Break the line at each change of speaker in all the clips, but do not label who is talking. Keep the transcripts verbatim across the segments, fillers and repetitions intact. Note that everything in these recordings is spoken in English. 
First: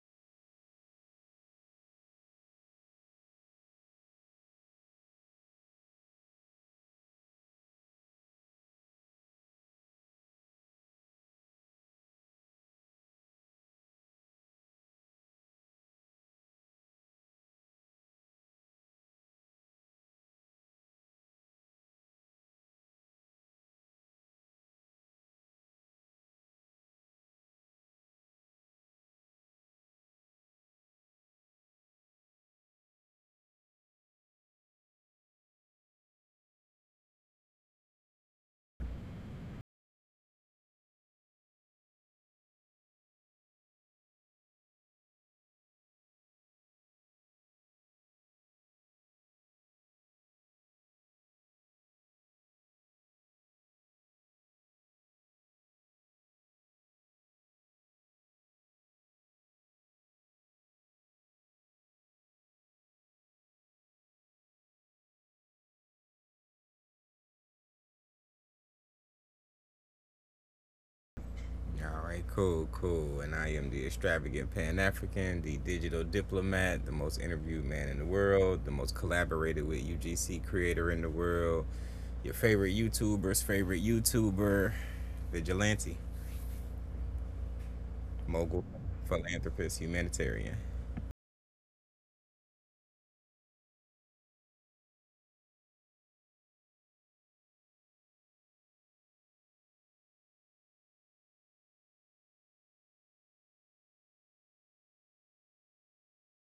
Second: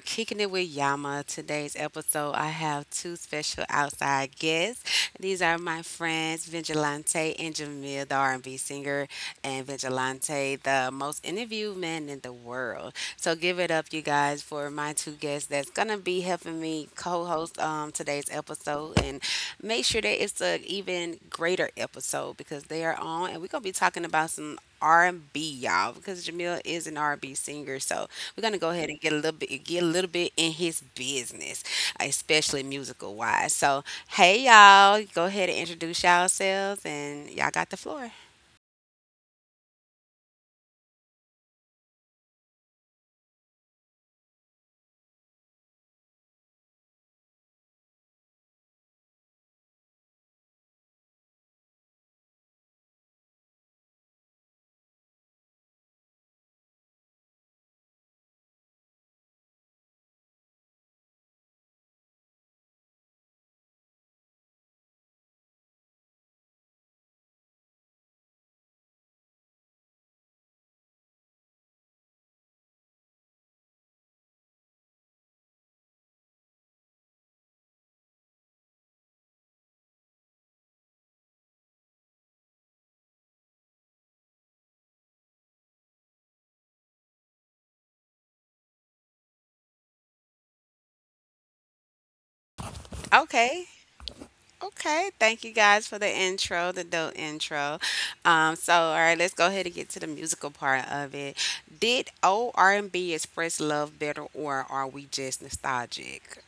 kicking it with Yama. Today's episode, I have two special outside guests. These are my friends Vigilante and Jamil, the R and B singer, and Vigilante, the most interviewed man in the world. So give it up, you guys, for my two guests that's gonna be helping me co-host um, today's episode and make sure that it's an even greater episode because they are on, and we're gonna be talking about some R and B, y'all, because Jamil is an R and B singer. So we're gonna go ahead and get a little bit get a little bit in his business, especially musical wise. So, hey y'all, go ahead and introduce yourselves, and y'all got the floor.
All right, cool, cool. And I am the extravagant Pan African, the digital diplomat, the most interviewed man in the world, the most collaborated with U G C creator in the world, your favorite YouTuber's favorite YouTuber, vigilante, mogul, philanthropist, humanitarian.
Okay. Okay, thank you guys for the intro, the dope intro. Um, so, all right, let's go ahead and get to the musical part of it. Did old R and B express love better, or are we just nostalgic?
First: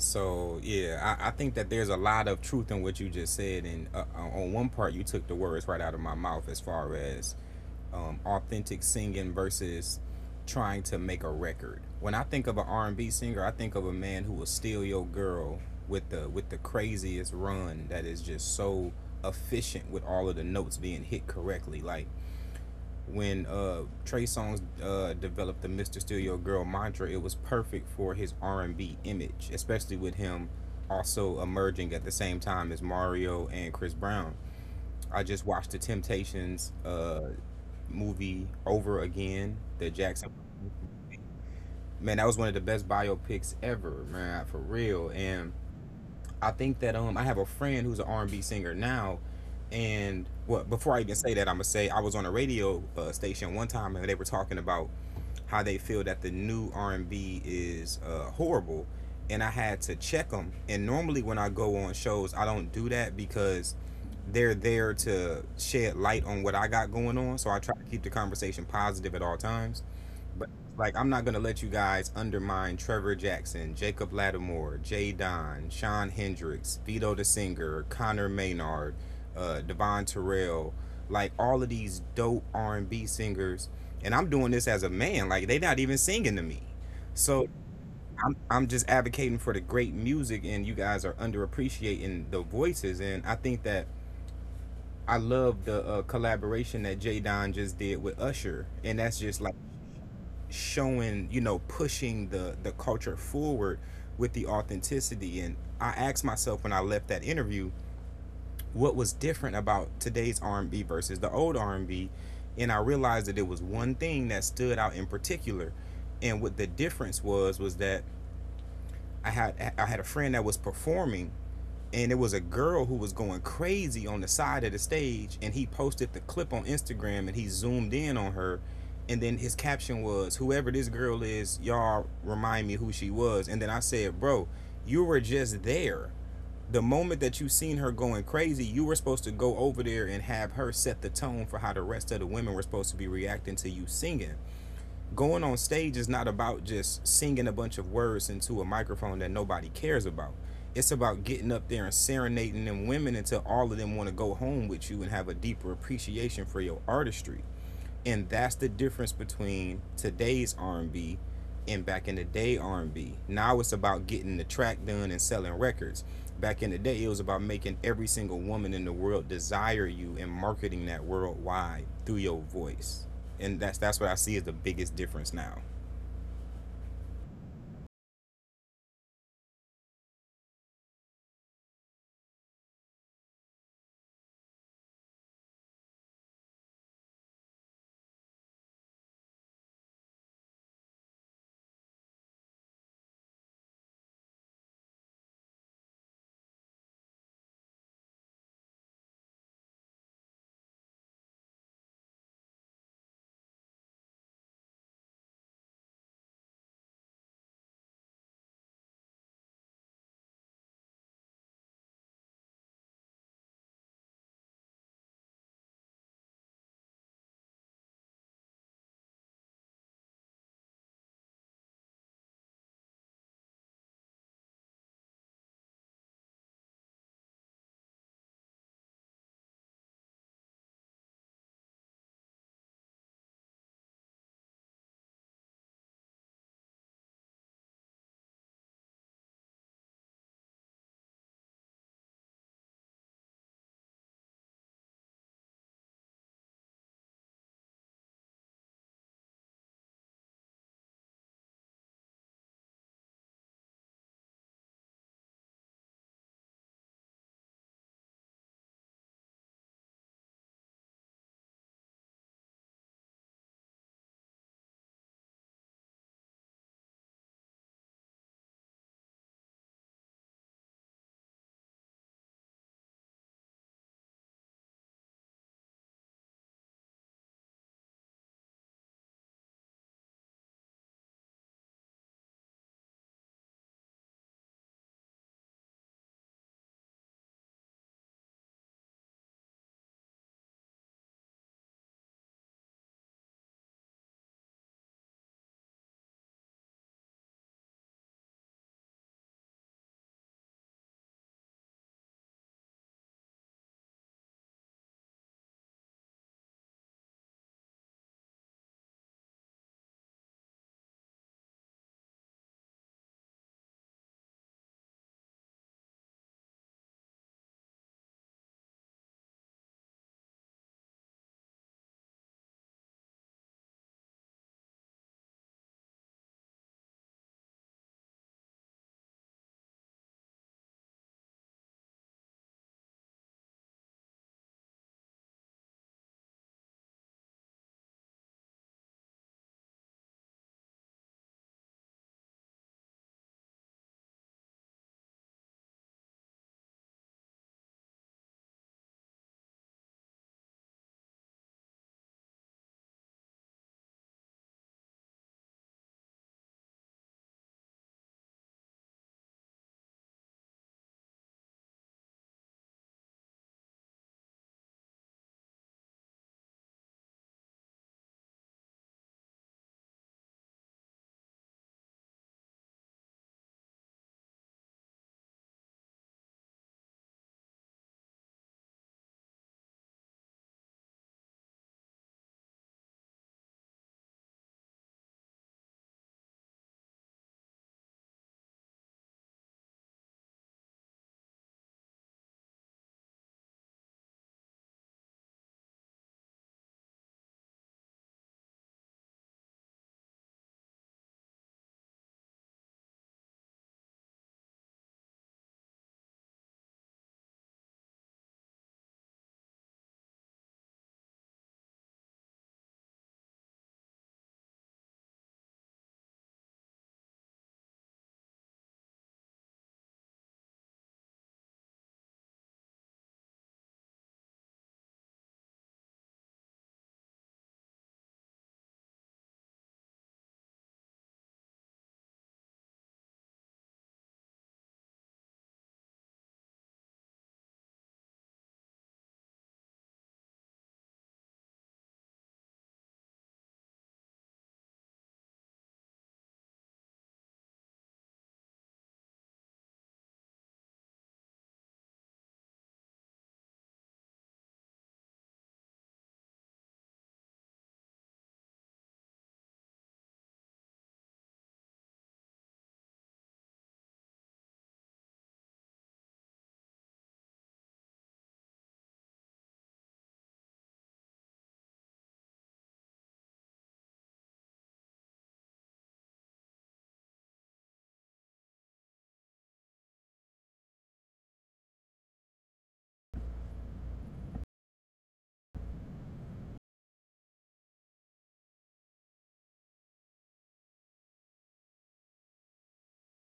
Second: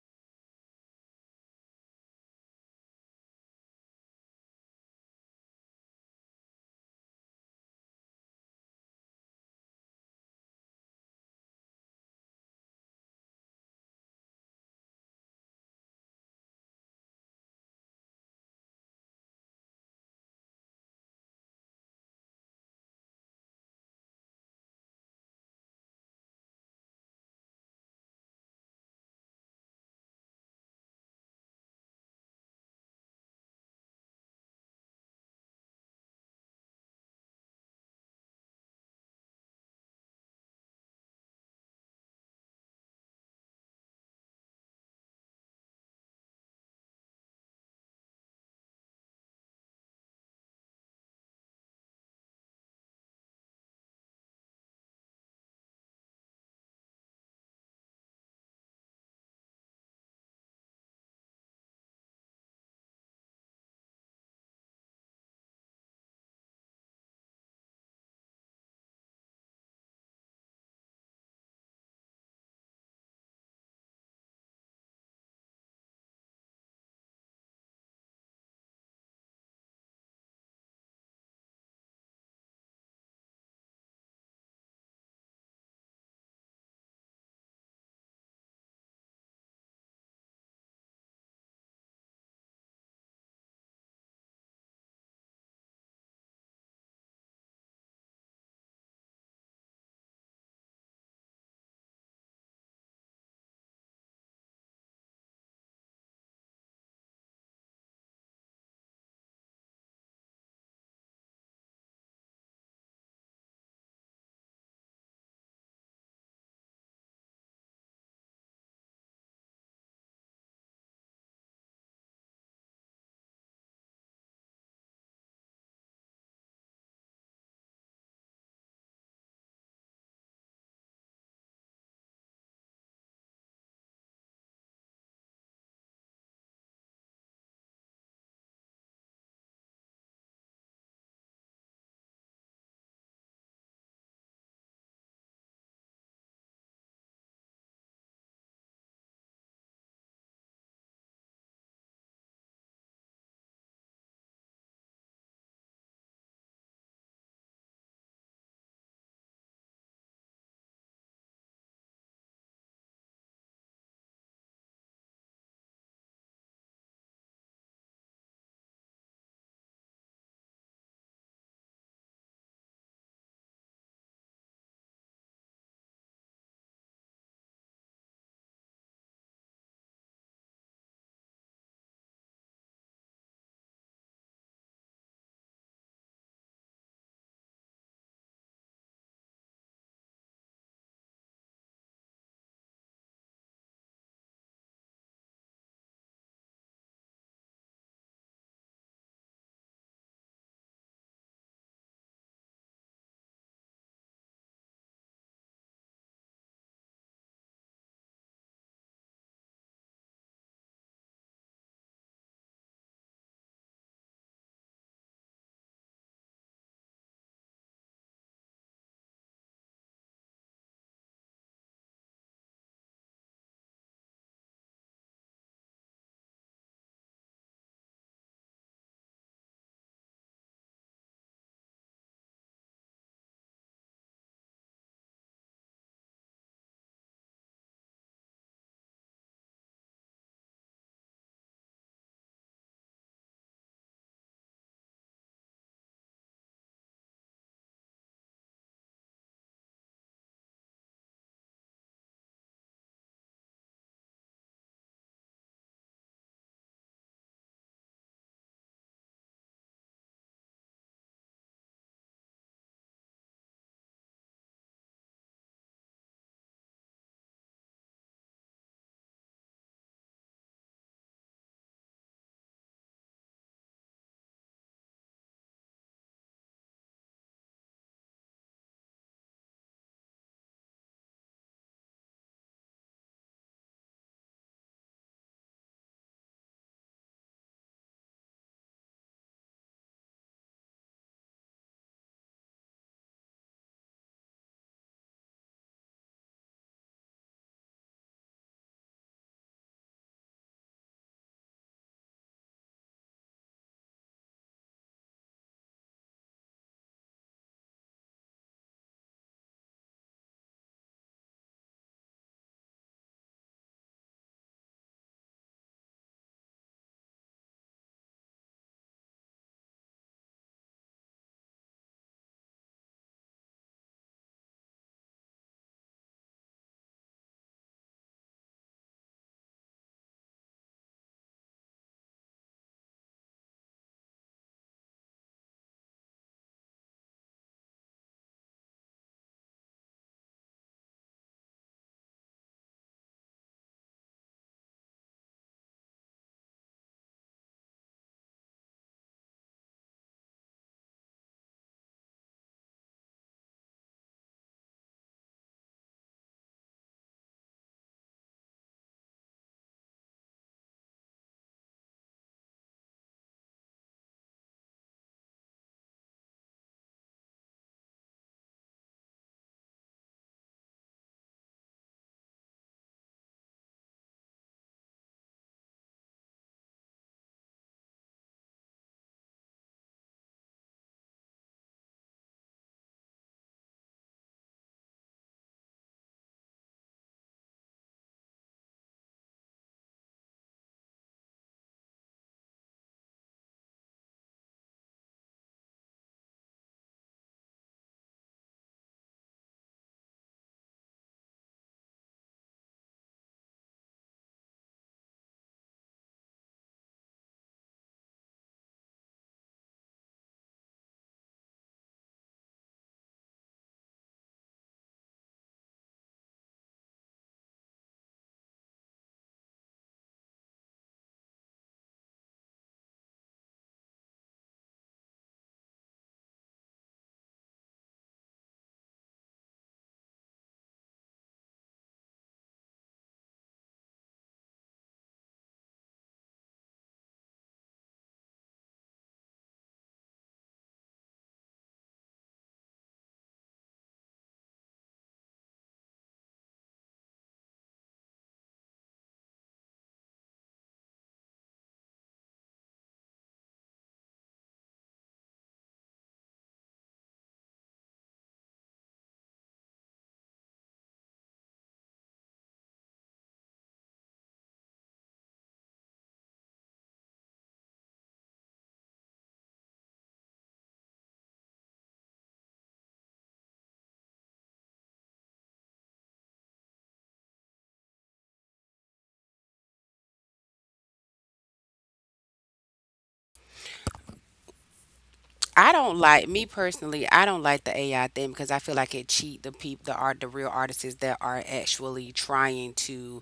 So yeah, I, I think that there's a lot of truth in what you just said, and uh, on one part you took the words right out of my mouth as far as um, authentic singing versus trying to make a record. When I think of an R and B singer, I think of a man who will steal your girl with the with the craziest run that is just so efficient with all of the notes being hit correctly. Like when uh Trey Songz uh developed the mister Steal Your Girl mantra, it was perfect for his R and B image, especially with him also emerging at the same time as Mario and Chris Brown. I just watched the Temptations uh movie over again. The Jackson. Man, that was one of the best biopics ever, man, for real. And I think that um I have a friend who's an R and B singer now, and well before I even say that I'm gonna say I was on a radio uh, station one time and they were talking about how they feel that the new R and B is uh, horrible, and I had to check them. And normally when I go on shows, I don't do that because they're there to shed light on what I got going on. So I try to keep the conversation positive at all times but like, I'm not gonna let you guys undermine Trevor Jackson, Jacob Lattimore, Jay Don, Sean Hendricks, Vito the Singer, Connor Maynard, uh, Devon Terrell, like all of these dope R and B singers. And I'm doing this as a man. Like they not even singing to me. So I'm I'm just advocating for the great music, and you guys are underappreciating the voices. And I think that I love the uh, collaboration that Jay Don just did with Usher, and that's just like showing, you know, pushing the the culture forward with the authenticity. And I asked myself when I left that interview, what was different about today's R&B versus the old R&B and B? And I realized that it was one thing that stood out in particular, and what the difference was was that i had i had a friend that was performing, and it was a girl who was going crazy on the side of the stage, and he posted the clip on Instagram and he zoomed in on her. And then his caption was, whoever this girl is, y'all remind me who she was. And then I said, bro, you were just there. The moment that you seen her going crazy, you were supposed to go over there and have her set the tone for how the rest of the women were supposed to be reacting to you singing. Going on stage is not about just singing a bunch of words into a microphone that nobody cares about. It's about getting up there and serenading them women until all of them want to go home with you and have a deeper appreciation for your artistry. And that's the difference between today's R and B and B, and back in the day R and B. Now it's about getting the track done and selling records. Back in the day, it was about making every single woman in the world desire you and marketing that worldwide through your voice. And that's that's what I see as the biggest difference now.
I don't like me personally. I don't like the A I thing because I feel like it cheat the people, the art, the real artists that are actually trying to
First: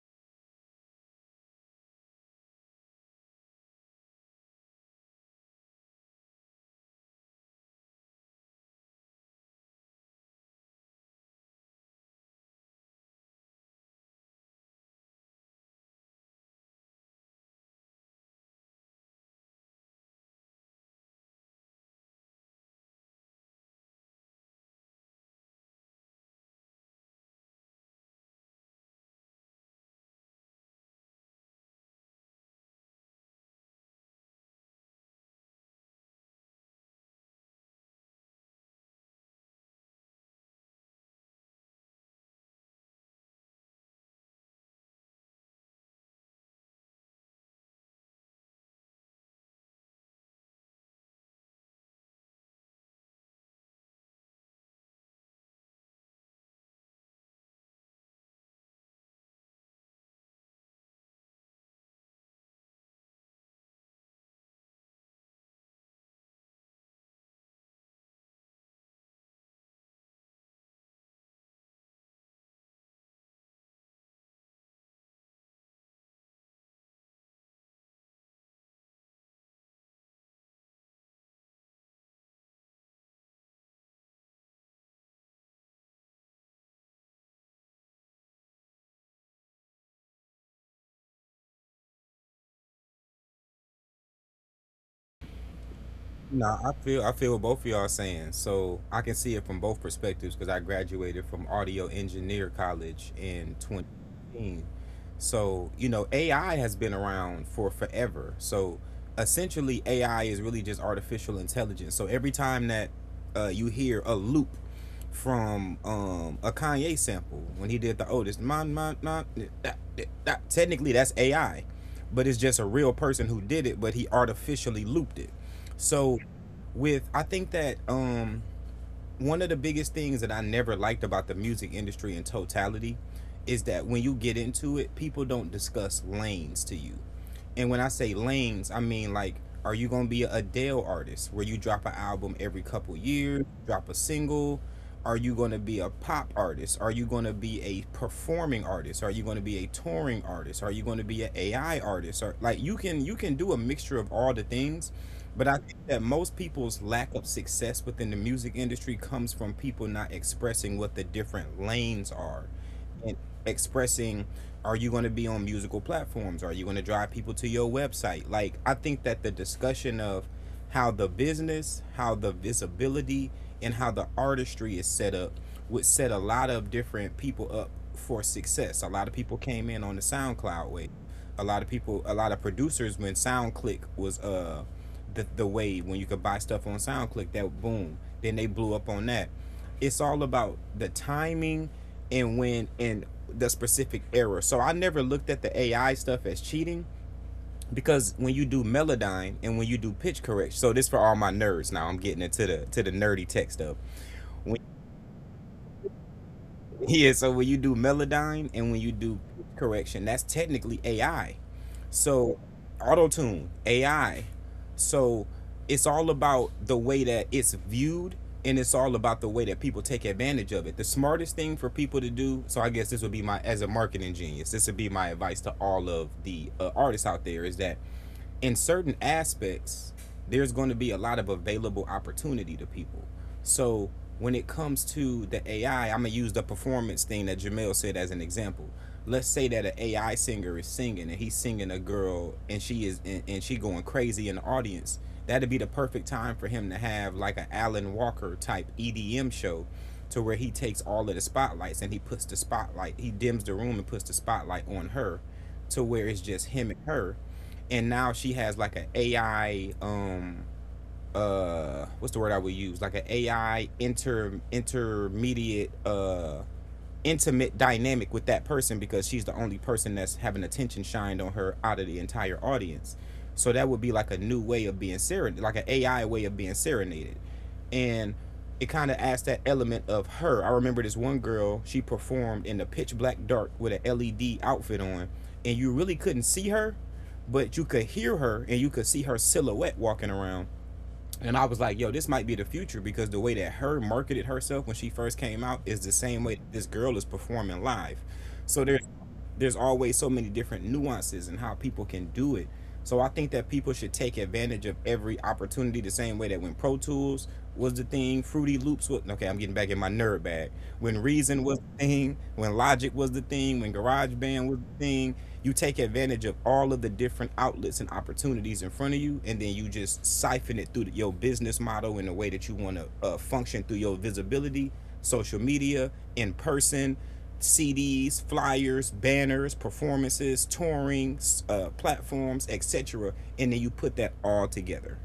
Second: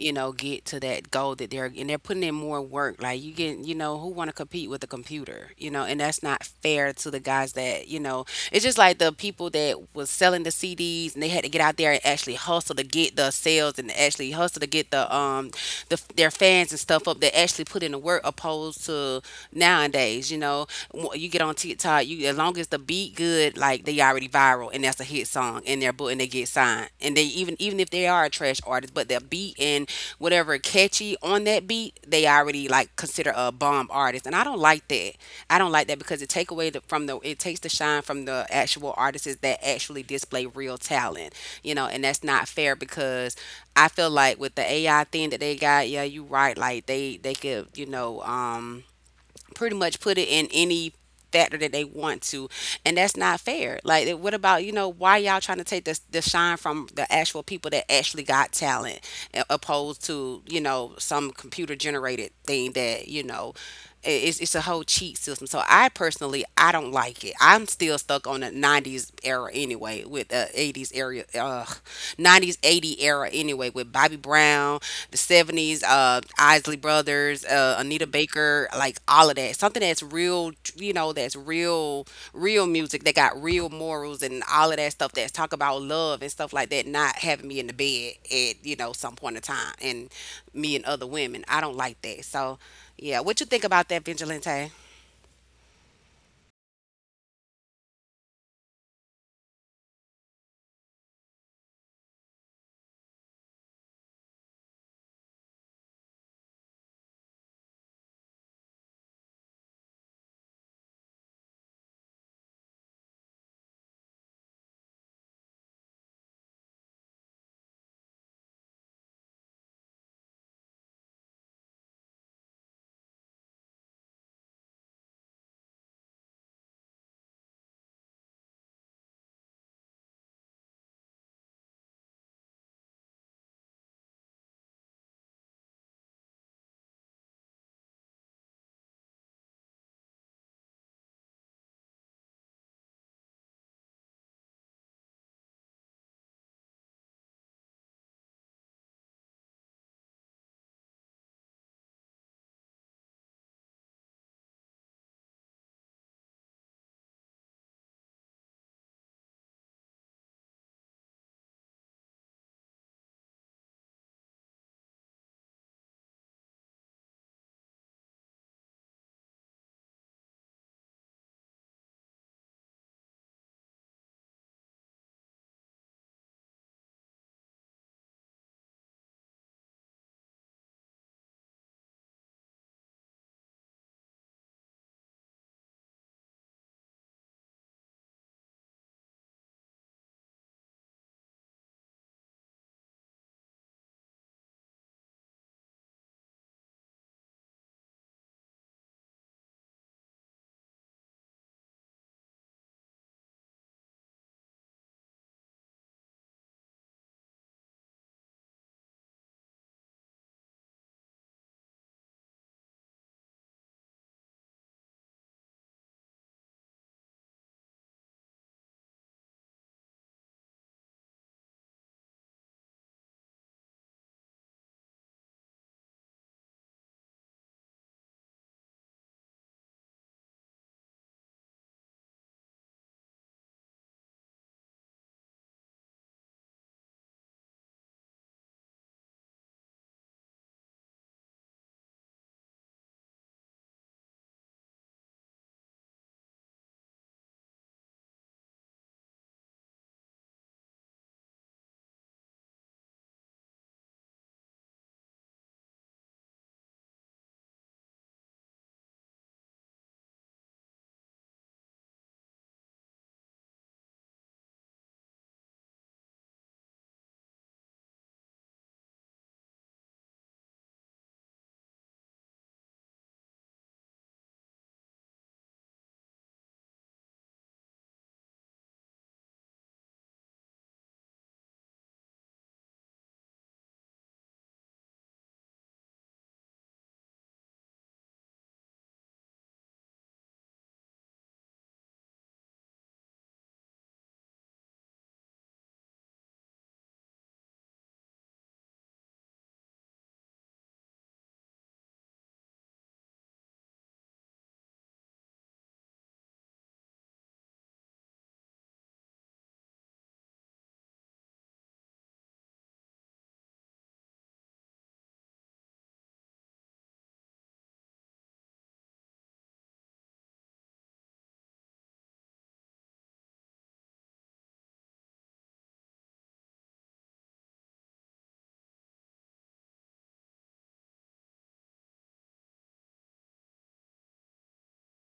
you know, get to that goal that they're and they're putting in more work. Like you get, you know, who want to compete with a computer, you know, and that's not fair to the guys that, you know, it's just like the people that was selling the C Ds and they had to get out there and actually hustle to get the sales and actually hustle to get the um the their fans and stuff up. They actually put in the work opposed to nowadays, you know, you get on TikTok, you as long as the beat good, like they already be viral and that's a hit song in their book and they get signed. And they even even if they are a trash artist, but their beat and whatever catchy on that beat, they already like consider a bomb artist. And I don't like that. I don't like that because it take away the, from the it takes the shine from the actual artists that actually display real talent. You know, and that's not fair because I feel like with the A I thing that they got, yeah, you right. Like they they could, you know, um pretty much put it in any factor that they want to and that's not fair like eh, what about you know why y'all trying to take the the shine from the actual people that actually got talent a- opposed to you know some computer generated thing that you know i- it's, it's a whole cheat system so I personally I don't like it. I'm still stuck on the nineties era anyway with the eighties era uh, nineties eighties era anyway with Bobby Brown, the seventies, uh Isley Brothers, uh Anita Baker, like all of that, something that's real, you know, that's real real music that got real morals and all of that stuff that's talk about love and stuff like that, not having me in the bed at you know some point in time and me and other women. I don't like that, so yeah, what you think about that, Vigilante?
No, I feel I feel what both of y'all are saying. So I can see it from both perspectives because I graduated from audio engineer college in twenty fifteen. So you know, A I has been around for forever. So essentially, A I is really just artificial intelligence. So every time that uh, you hear a loop from um, a Kanye sample when he did the Otis, mon, mon, mon, that, that, that, technically that's A I, but it's just a real person who did it, but he artificially looped it. So with I think that um one of the biggest things that I never liked about the music industry in totality is that when you get into it, people don't discuss lanes to you. And when I say lanes, I mean like, are you gonna be a Adele artist where you drop an album every couple years, drop a single? Are you gonna be a pop artist? Are you gonna be a performing artist? Are you gonna be a touring artist? Are you gonna be an A I artist? Or like you can you can do a mixture of all the things. But I think that most people's lack of success within the music industry comes from people not expressing what the different lanes are and expressing, are you going to be on musical platforms, are you going to drive people to your website? Like I think that the discussion of how the business, how the visibility, and how the artistry is set up would set a lot of different people up for success. A lot of people came in on the SoundCloud wave, a lot of people, a lot of producers, when SoundClick was uh the, the wave, when you could buy stuff on SoundClick, that boom, then they blew up on that. It's all about the timing and when in the specific error. So I never looked at the A I stuff as cheating because when you do Melodyne and when you do pitch correct, so this for all my nerds now. I'm getting into the to the nerdy tech stuff. When yeah, so when you do Melodyne and when you do correction, that's technically A I. So auto tune, A I. So it's all about the way that it's viewed, and it's all about the way that people take advantage of it. The smartest thing for people to do, so I guess this would be my, as a marketing genius, this would be my advice to all of the uh, artists out there is that in certain aspects, there's going to be a lot of available opportunity to people. So when it comes to the A I, I'm gonna use the performance thing that Jamel said as an example. Let's say that an A I singer is singing and he's singing a girl and she is, and, and she going crazy in the audience. That'd be the perfect time for him to have like an Alan Walker type E D M show to where he takes all of the spotlights and he puts the spotlight, he dims the room and puts the spotlight on her to where it's just him and her. And now she has like an A I um uh what's the word I would use, like an A I inter intermediate uh intimate dynamic with that person because she's the only person that's having attention shined on her out of the entire audience. So that would be like a new way of being serenaded, like an A I way of being serenaded. And it kind of adds that element of her. I remember this one girl, she performed in the pitch black dark with an L E D outfit on, and you really couldn't see her, but you could hear her and you could see her silhouette walking around. And I was like, yo, this might be the future, because the way that her marketed herself when she first came out is the same way this girl is performing live. So there's there's always so many different nuances and how people can do it. So I think that people should take advantage of every opportunity the same way that when Pro Tools was the thing, Fruity Loops was, okay, I'm getting back in my nerd bag. When Reason was the thing, when Logic was the thing, when GarageBand was the thing, you take advantage of all of the different outlets and opportunities in front of you and then you just siphon it through your business model in the way that you want to uh, function through your visibility, social media, in person, cds, flyers, banners, performances, touring, uh, platforms, etc. And then you put that all together.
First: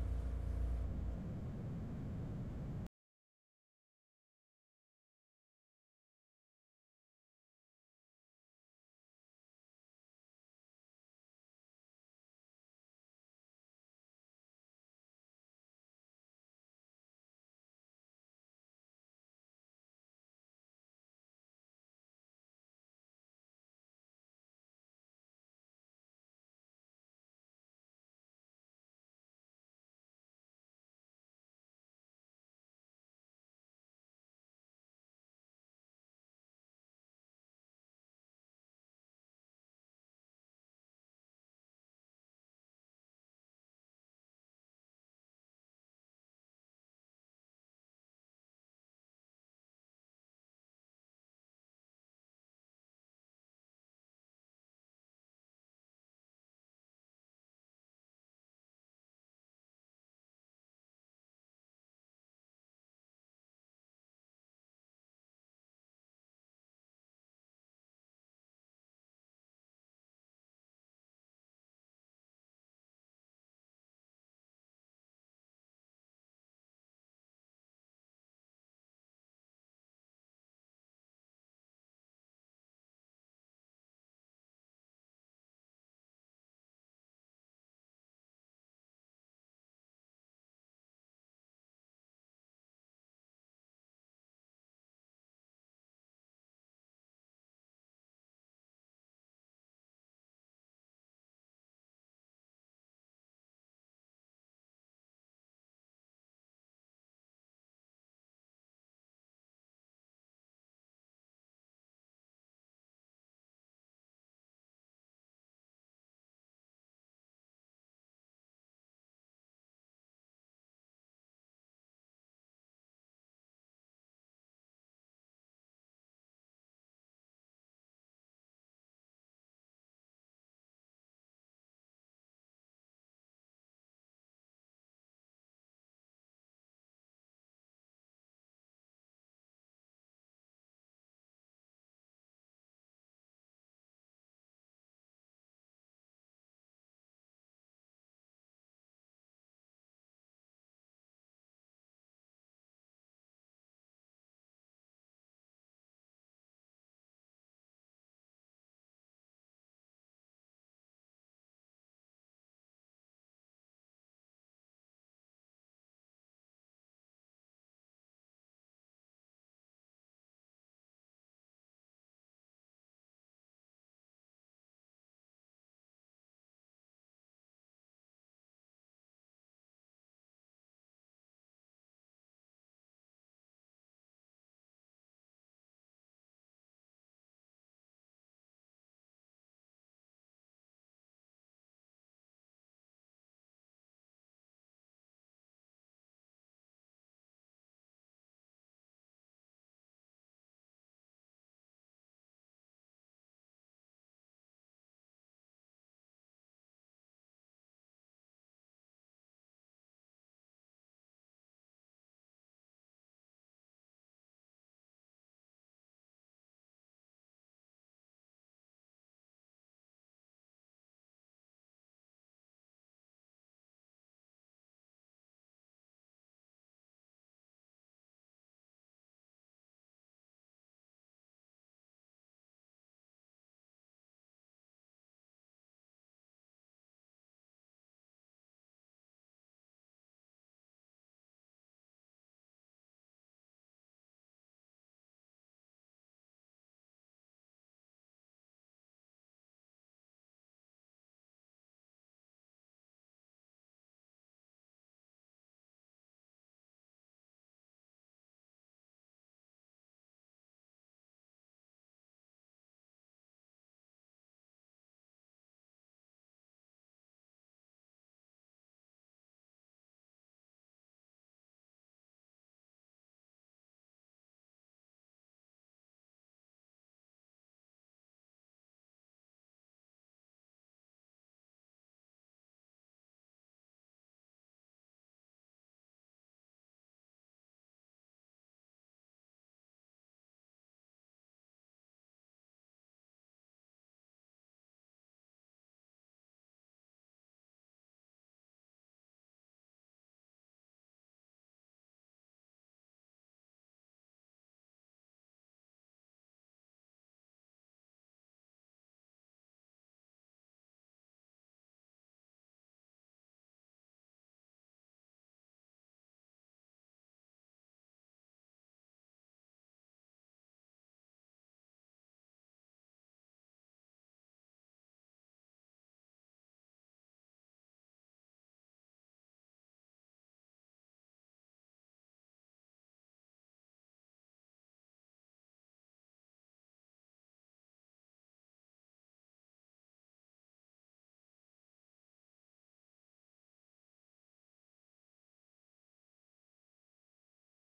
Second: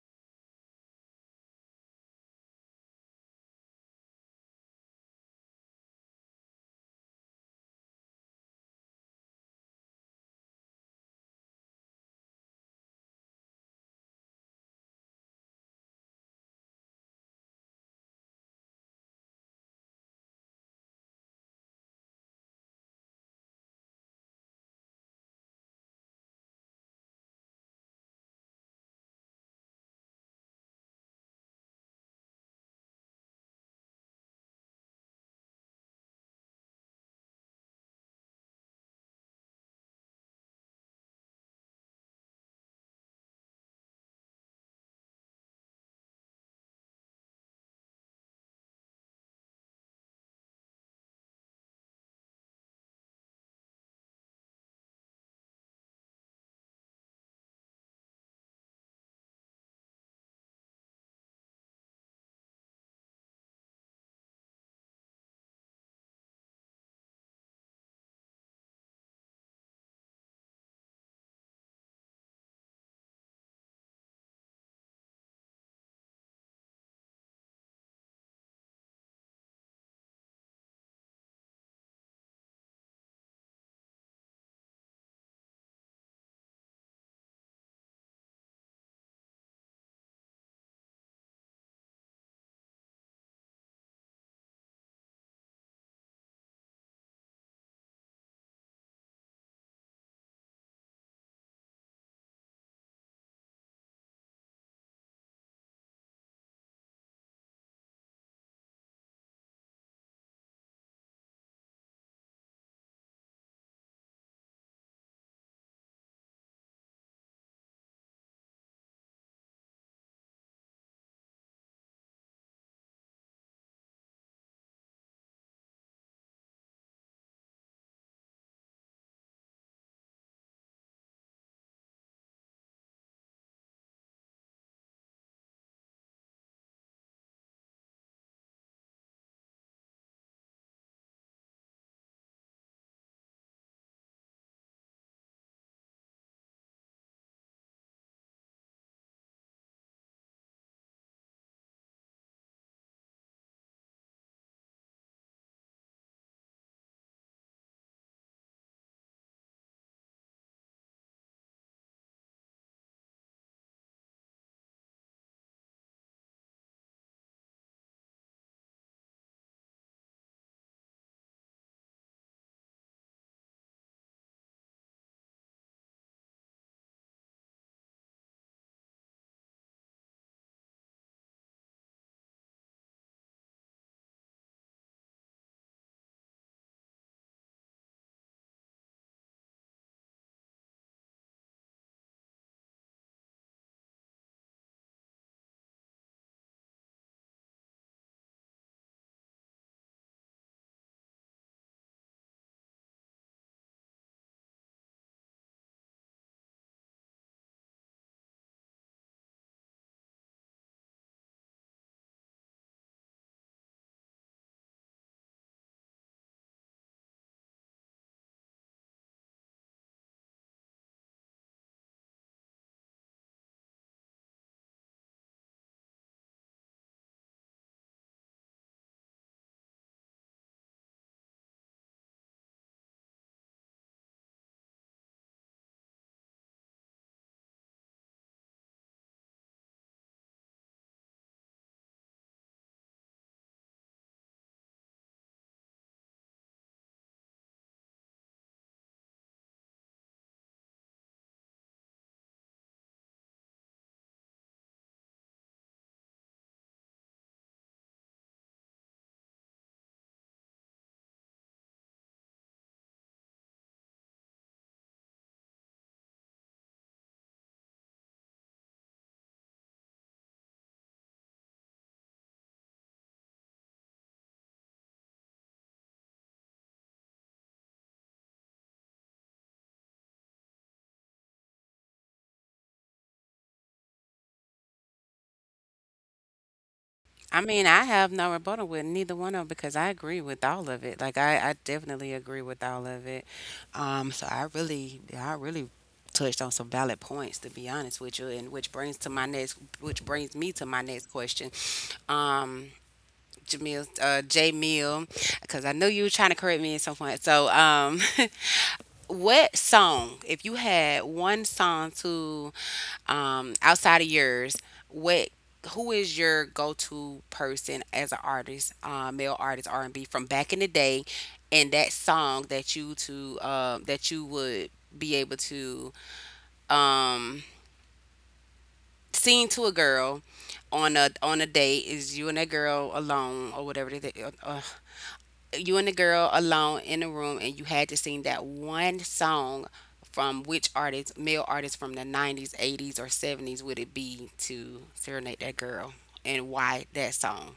I mean, I have no rebuttal with neither one of 'em because I agree with all of it. Like I, I definitely agree with all of it. Um, so I really, I really touched on some valid points to be honest with you, and which brings to my next, which brings me to my next question. Um, Jamil, uh, J Mill, because I knew you were trying to correct me at some point. So, um, what song, if you had one song to um outside of yours, what who is your go-to person as an artist, uh, male artist R and B from back in the day and that song that you to uh, that you would be able to um sing to a girl on a on a date is you and that girl alone or whatever it is, you and the girl alone in a room and you had to sing that one song from which artist, male artist from the nineties, eighties, or seventies would it be to serenade that girl and why that song?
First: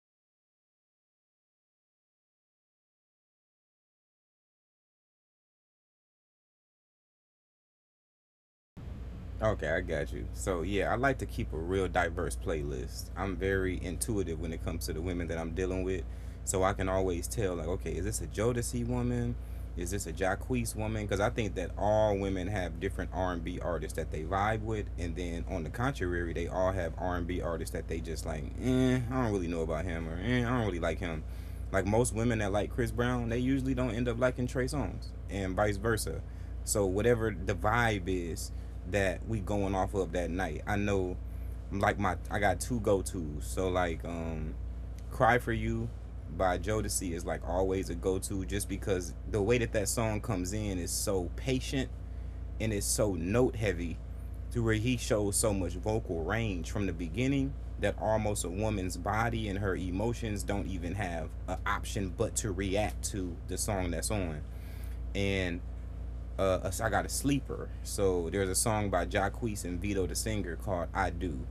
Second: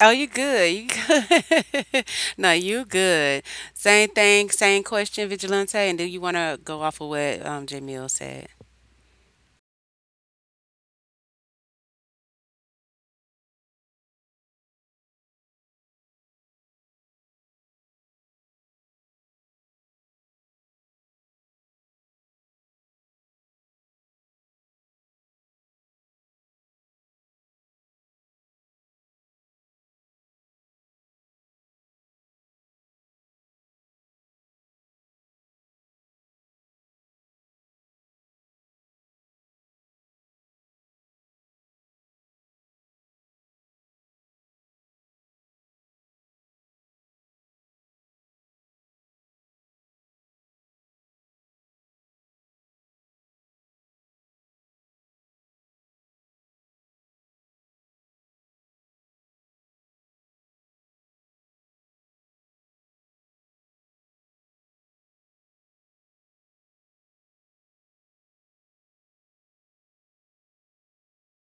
Oh, you good. You good. No, you good. Same thing, same question, Vigilante. And do you want to go off of what um, Jamil said?
Okay, I got you. So yeah, I like to keep a real diverse playlist. I'm very intuitive when it comes to the women that I'm dealing with, so I can always tell, like, okay, is this a Jodeci woman? Is this a Jacquees woman? Because I think that all women have different R and B artists that they vibe with, and then on the contrary, they all have R and B artists that they just like, eh, I don't really know about him, or eh, I don't really like him. Like most women that like Chris Brown, they usually don't end up liking Trey Songz, and vice versa. So whatever the vibe is, that we going off of that night. I know, like, my I got two go tos. So, like um Cry for You by Jodeci is like always a go to just because the way that that song comes in is so patient and it's so note heavy, to where he shows so much vocal range from the beginning that almost a woman's body and her emotions don't even have an option but to react to the song that's on. And uh, I got a sleeper. So there's a song by Jacquees and Vito the Singer called "I Do,"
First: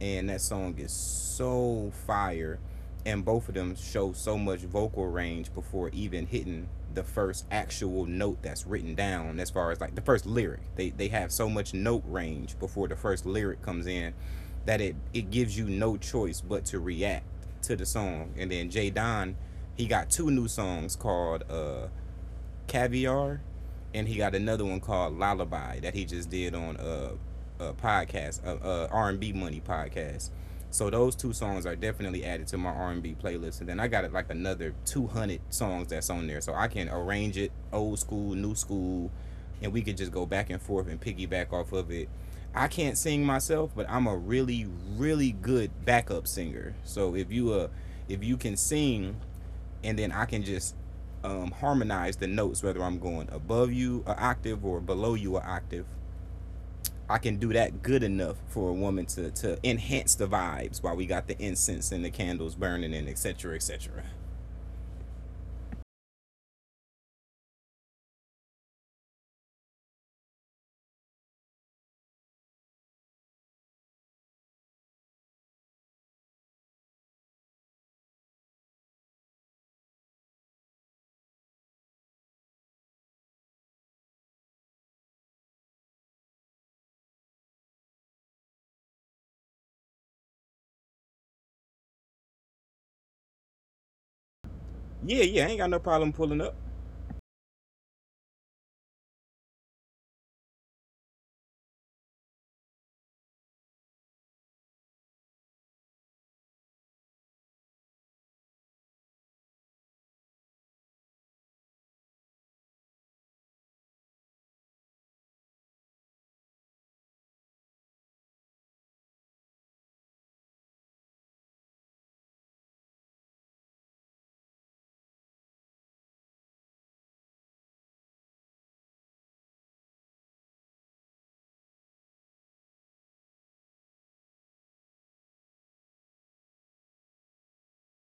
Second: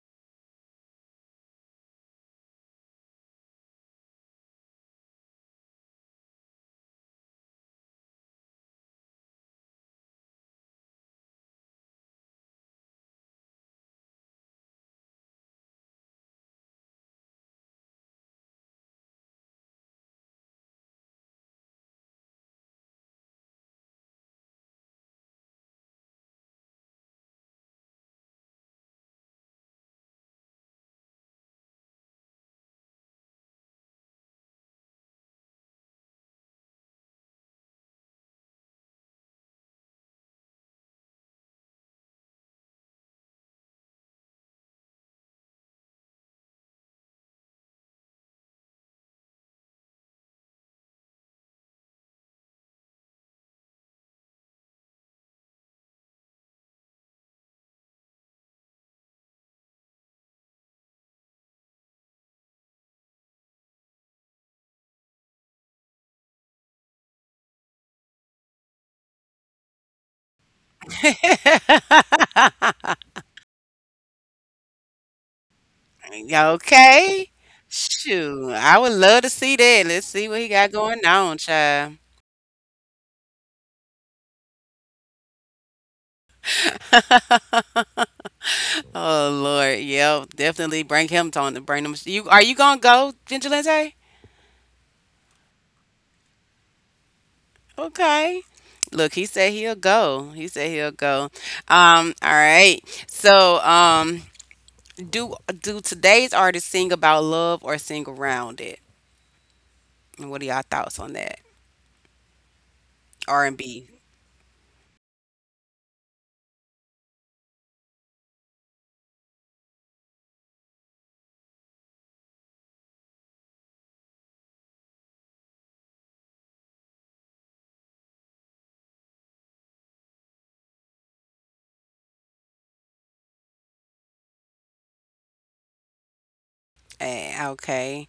and that song is so fire. And both of them show so much vocal range before even hitting the first actual note that's written down. As far as like the first lyric, they they have so much note range before the first lyric comes in, that it it gives you no choice but to react to the song. And then Jay Don, he got two new songs called. Uh, Caviar, and he got another one called Lullaby that he just did on a, a podcast, a, a R and B Money podcast. So those two songs are definitely added to my R and B playlist, and then I got like another two hundred songs that's on there, so I can arrange it old school, new school, and we could just go back and forth and piggyback off of it. I can't sing myself, but I'm a really, really good backup singer. So if you uh, if you can sing, and then I can just um, harmonize the notes, whether I'm going above you an octave or below you an octave. I can do that good enough for a woman to to enhance the vibes while we got the incense and the candles burning, and etc. Cetera, etc. Cetera.
Okay. Shoot. I would love to see that. Let's see what he got going on, child. Oh Lord, yep, definitely bring him on. Bring him. You are you gonna go, Vigilante?
Yeah, yeah, I ain't got no problem pulling up.
Okay. Look, he said he'll go. He said he'll go. Um, all right. So, um, do do today's artists sing about love or sing around it? And what are y'all thoughts on that? R and B. Eh, okay.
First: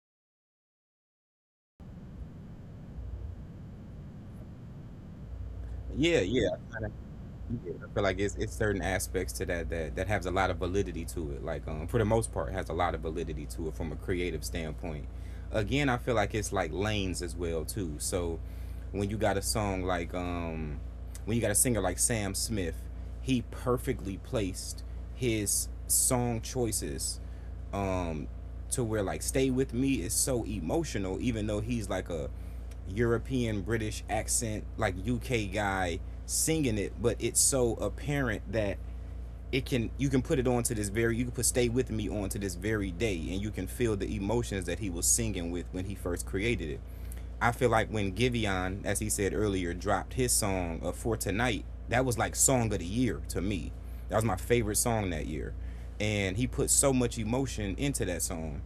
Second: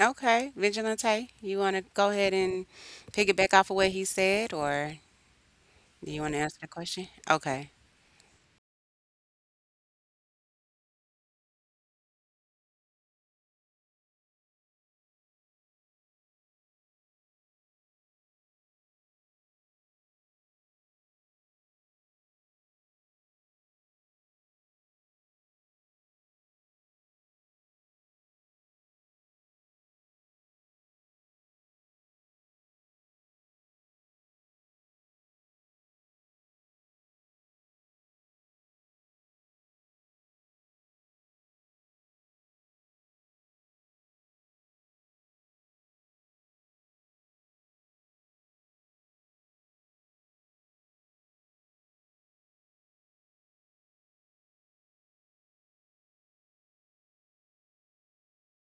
Okay, Vigilante, you want to go ahead and pick it back off of what he said, or do
Yeah,
you want to
yeah,
answer the question? Okay.
yeah, I feel like it's it's certain aspects to that, that that has a lot of validity to it. Like, um, for the most part, has a lot of validity to it from a creative standpoint. Again, I feel like it's like lanes as well too. So when you got a song like um, when you got a singer like Sam Smith, he perfectly placed his song choices um to where like Stay With Me is so emotional, even though he's like a European British accent, like U K guy singing it, but it's so apparent that it can you can put it on to this very you can put Stay With Me on to this very day and you can feel the emotions that he was singing with when he first created it. I feel like when Giveon, as he said earlier, dropped his song, uh, For Tonight, that was like song of the year to me. That was my favorite song that year. And he put so much emotion into that song,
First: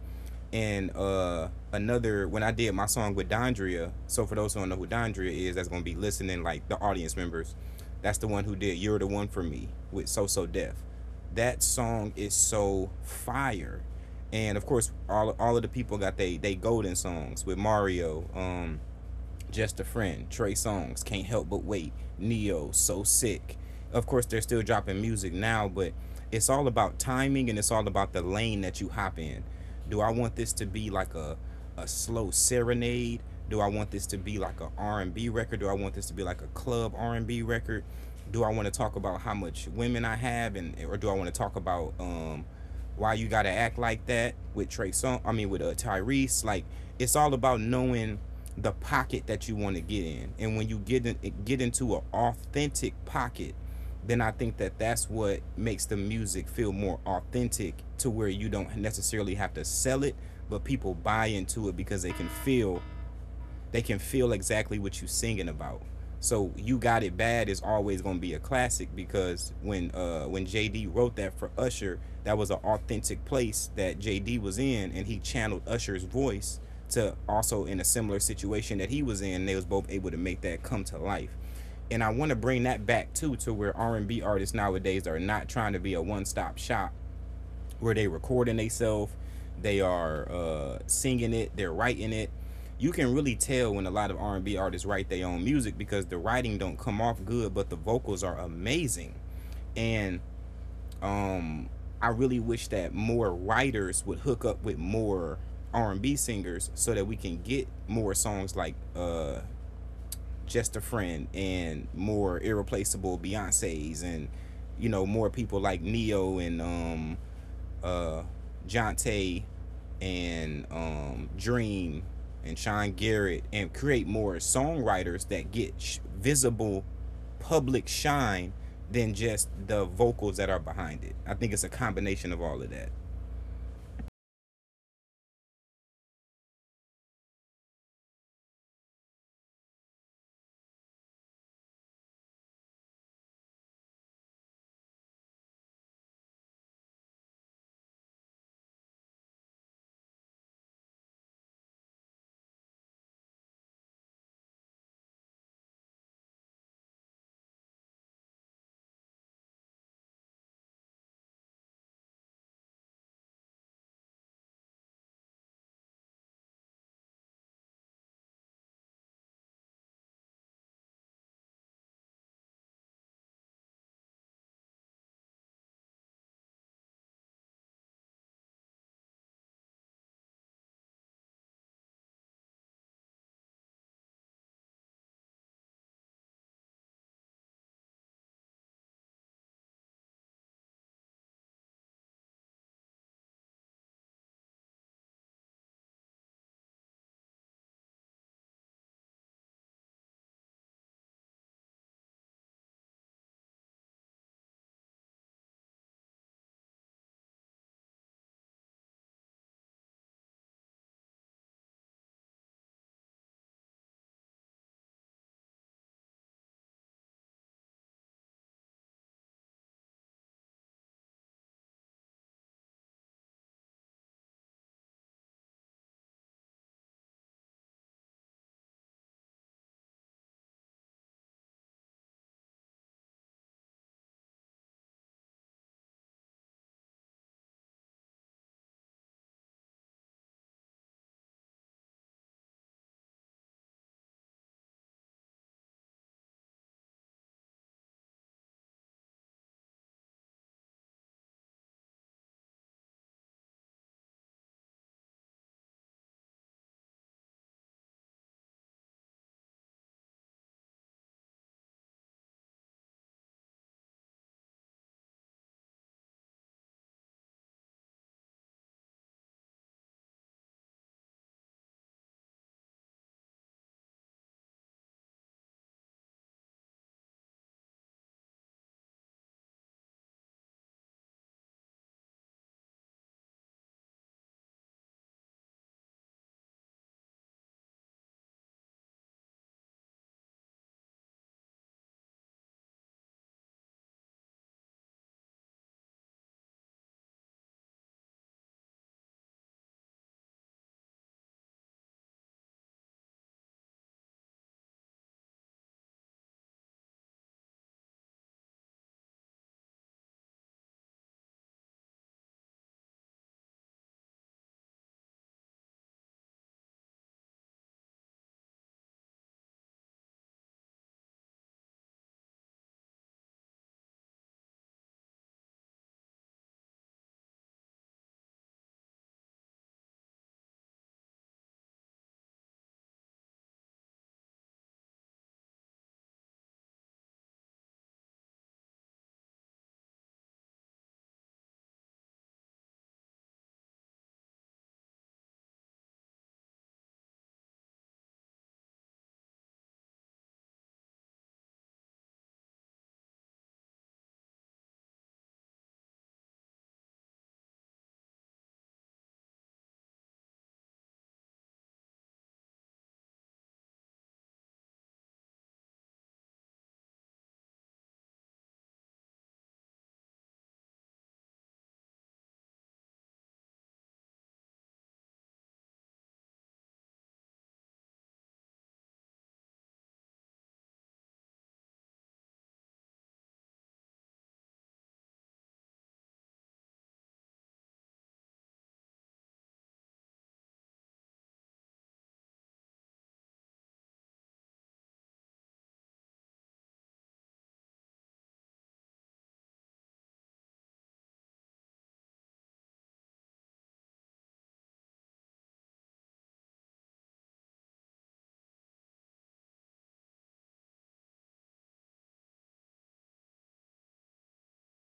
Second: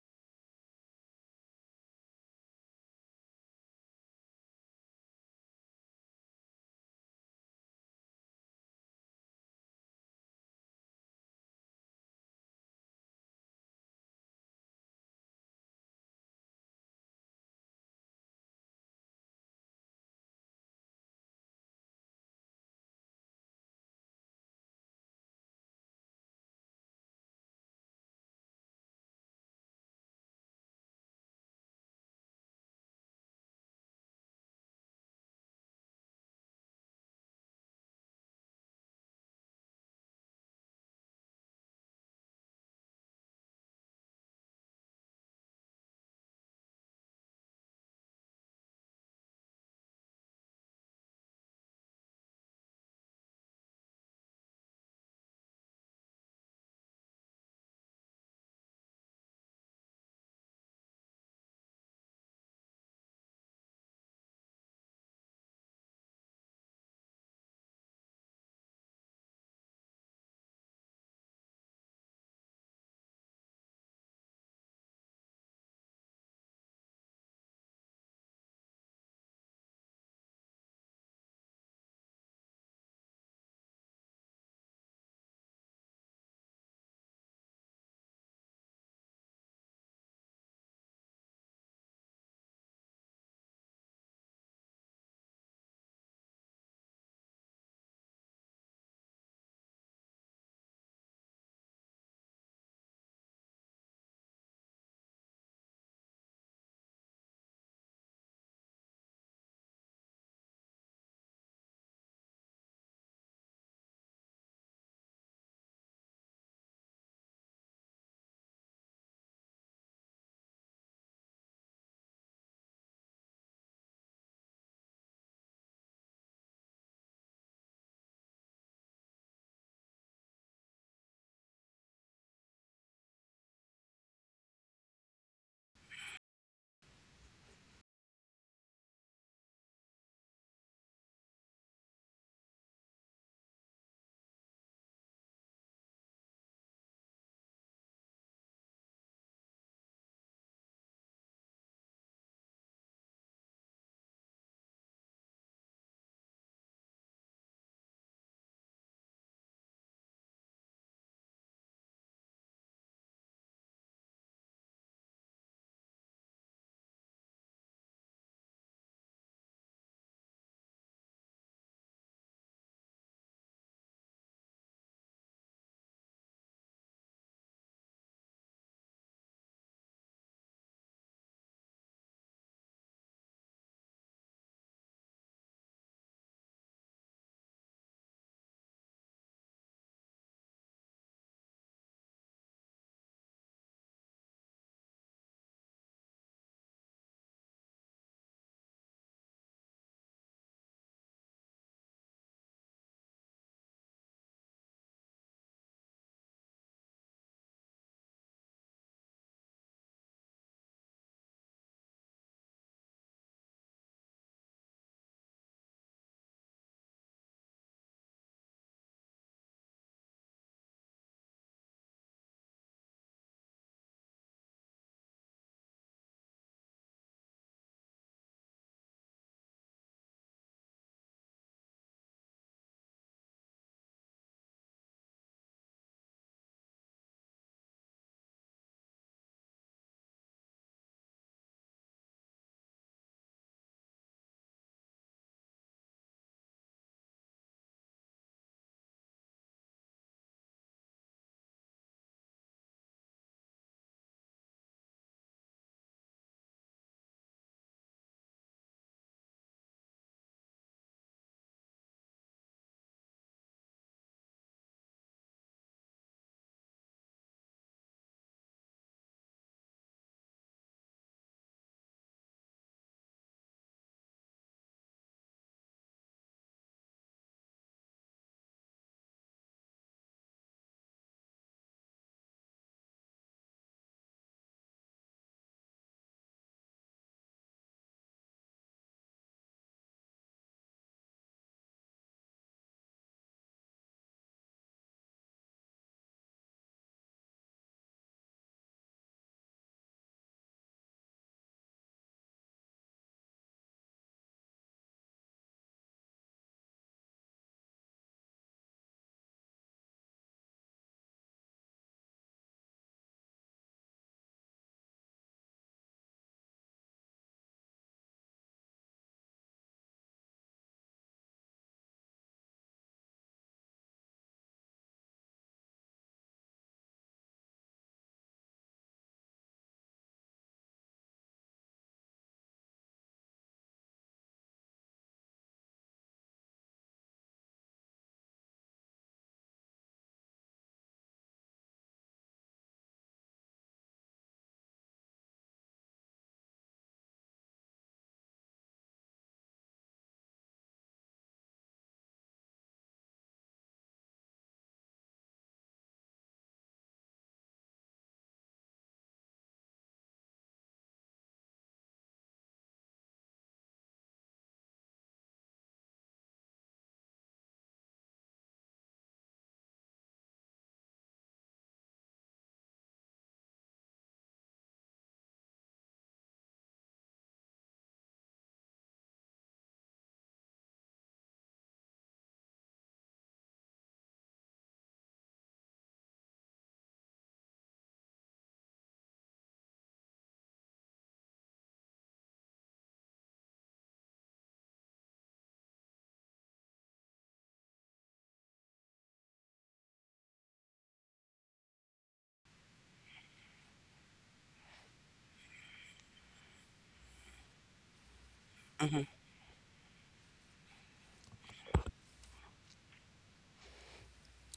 and uh another, when I did my song with Dondria. So for those who don't know who Dondria is, that's gonna be listening, like the audience members. That's the one who did "You're the One for Me" with So So Def. That song is so fire, and of course all all of the people got they they golden songs with Mario. Um, just a Friend, Trey Songs, Can't Help But Wait, Neo, So Sick. Of course, they're still dropping music now, but it's all about timing and it's all about the lane that you hop in. Do I want this to be like a a slow serenade? Do I want this to be like a R and B record? Do I want this to be like a club R and B record? Do I want to talk about how much women I have, and or do I want to talk about um why you gotta act like that with Trey Song. I mean, with uh, Tyrese. Like, it's all about knowing the pocket that you want to get in, and when you get in, get into an authentic pocket, then I think that that's what makes the music feel more authentic, to where you don't necessarily have to sell it, but people buy into it because they can feel they can feel exactly what you're singing about. So You Got It Bad is always gonna be a classic because when uh when J D wrote that for Usher, that was an authentic place that J D was in, and he channeled Usher's voice to, also in a similar situation that he was in. And They was both able to make that come to life, and I want to bring that back too, to where R and B artists nowadays are not trying to be a one stop shop, where they recording themselves, they are uh, singing it, they're writing it. You can really tell when a lot of R and B artists write their own music, because the writing don't come off good, but the vocals are amazing. And um, I really wish that more writers would hook up with more R and B singers so that we can get more songs like uh, Just a Friend, and more irreplaceable Beyonces, and, you know, more people like Neo, and um, Jonte, and um, Dream, and Sean Garrett, and create more songwriters that get sh- visible public shine than just the vocals that are behind it. I think it's a combination of all of that.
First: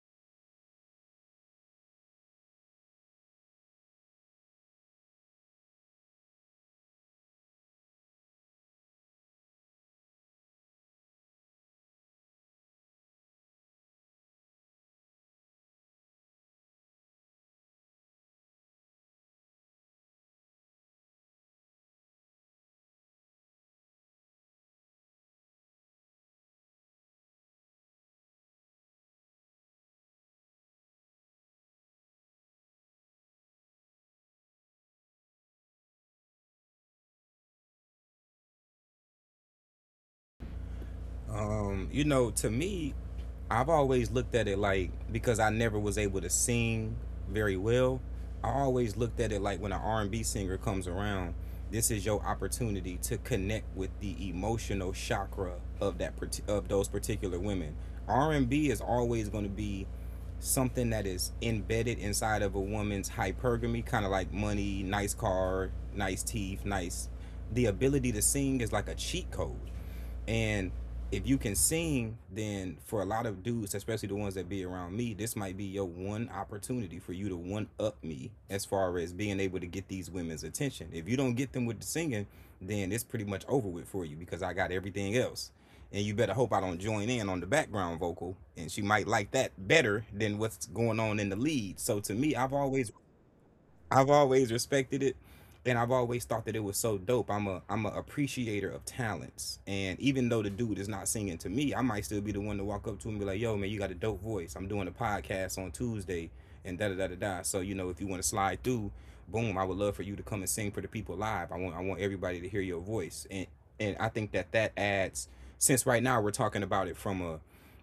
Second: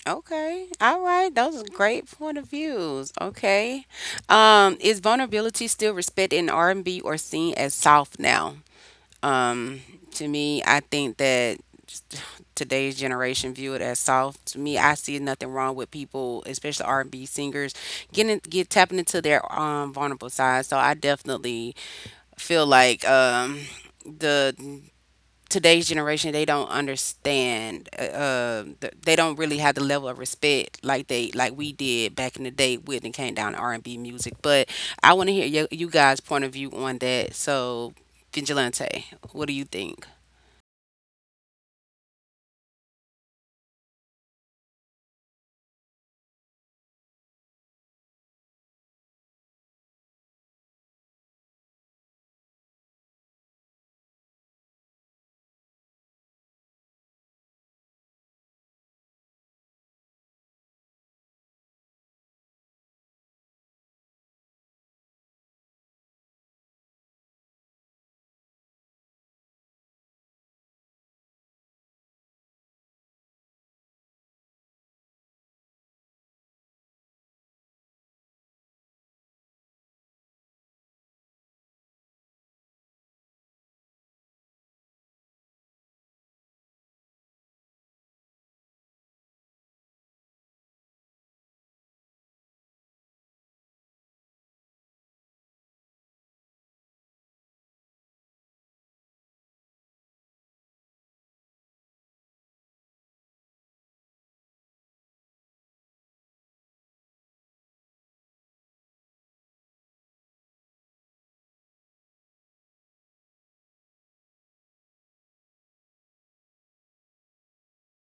Okay. All right. Those are great point of views. Okay. Um, is vulnerability still respected in R and B or seen as soft now? Um, to me, I think that just today's generation view it as soft. To me, I see nothing wrong with people, especially R and B singers, getting get tapping into their um vulnerable side. So I definitely feel like um the today's generation they don't understand uh, uh, th- they don't really have the level of respect like they like we did back in the day with and came down to R&B music. But I want to hear y- you guys point of view on that, so Vigilante, what do you think?
Um, you know, to me, I've always looked at it like, because I never was able to sing very well. I always looked at it like, when an R and B singer comes around, this is your opportunity to connect with the emotional chakra of that of those particular women. R and B is always going to be something that is embedded inside of a woman's hypergamy, kind of like money, nice car, nice teeth, nice. The ability to sing is like a cheat code. And if you can sing, then for a lot of dudes, especially the ones that be around me, this might be your one opportunity for you to one up me as far as being able to get these women's attention. If you don't get them with the singing, then it's pretty much over with for you because I got everything else. And you better hope I don't join in on the background vocal. And she might like that better than what's going on in the lead. So to me, I've always I've always respected it, and I've always thought that it was so dope. I'm a I'm a appreciator of talents. And even though the dude is not singing to me, I might still be the one to walk up to him and be like, "Yo, man, you got a dope voice. I'm doing a podcast on Tuesday." And da da da da da. So, you know, if you want to slide through, boom, I would love for you to come and sing for the people live. I want I want everybody to hear your voice. And and I think that that adds, since right now we're talking about it from a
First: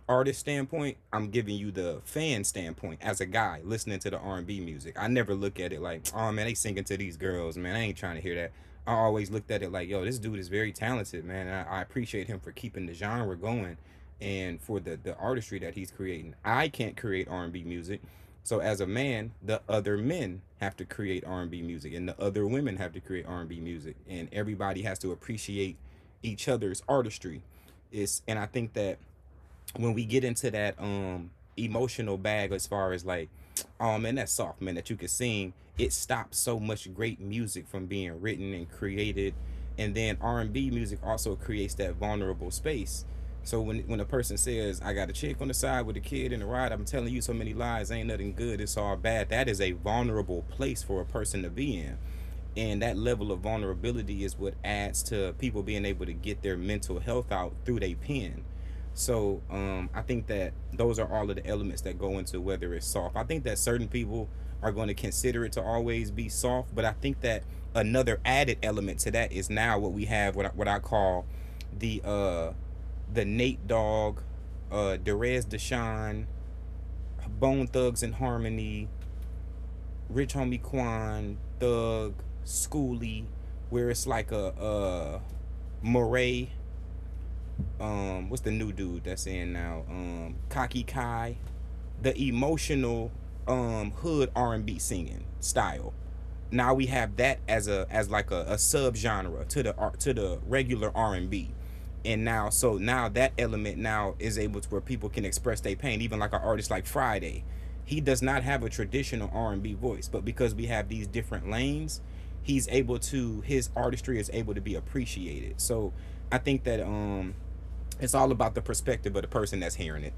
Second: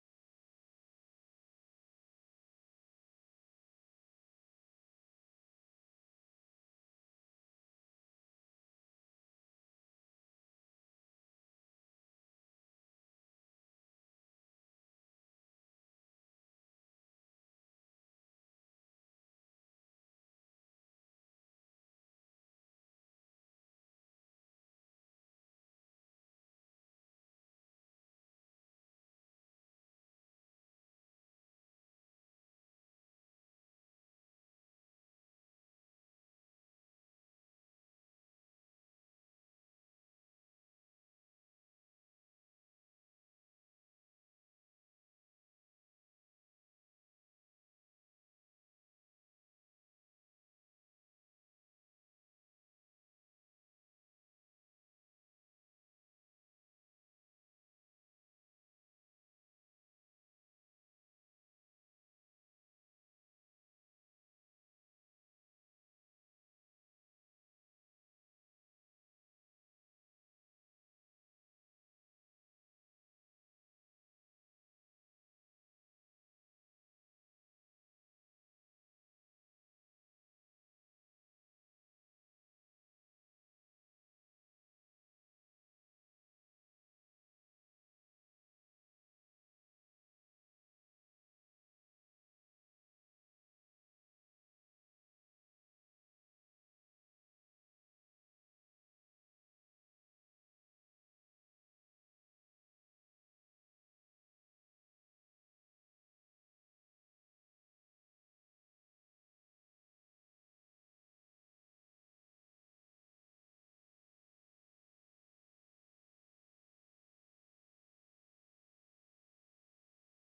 artist standpoint, I'm giving you the fan standpoint. As a guy listening to the R&B music, I never look at it like, oh man, they singing to these girls, man, I ain't trying to hear that. I always looked at it like, yo, this dude is very talented, man, and I, I appreciate him for keeping the genre going and for the the artistry that he's creating. I can't create R&B music, so as a man, the other men have to create R&B music, and the other women have to create R&B music, and everybody has to appreciate each other's artistry. It's, and I think that when we get into that um emotional bag, as far as like, oh man, that's soft, man, that you can sing, it stops so much great music from being written and created. And then R&B music also creates that vulnerable space. So when when a person says, I got a chick on the side with a kid in the ride, I'm telling you so many lies, ain't nothing good, it's all bad, that is a vulnerable place for a person to be in. And that level of vulnerability is what adds to people being able to get their mental health out through their pen. So, um, I think that those are all of the elements that go into whether it's soft. I think that certain people are going to consider it to always be soft, but I think that another added element to that is now, what we have, what I, what I call the uh, the Nate Dogg, uh, Derez Deshawn, Bone Thugs and Harmony, Rich Homie Quan, Thug, Schoolie, where it's like a uh, Murray, um what's the new dude that's in now? Um Kaki Kai, the emotional um hood R and B singing style. Now we have that as a as like a, a sub genre to the R- to the regular R and B. And now, so now that element now is able to where people can express their pain, even like an artist like Friday. He does not have a traditional R and B voice, but because we have these different lanes, he's able to — his artistry is able to be appreciated. So I think that um it's all about the perspective of the person that's hearing it.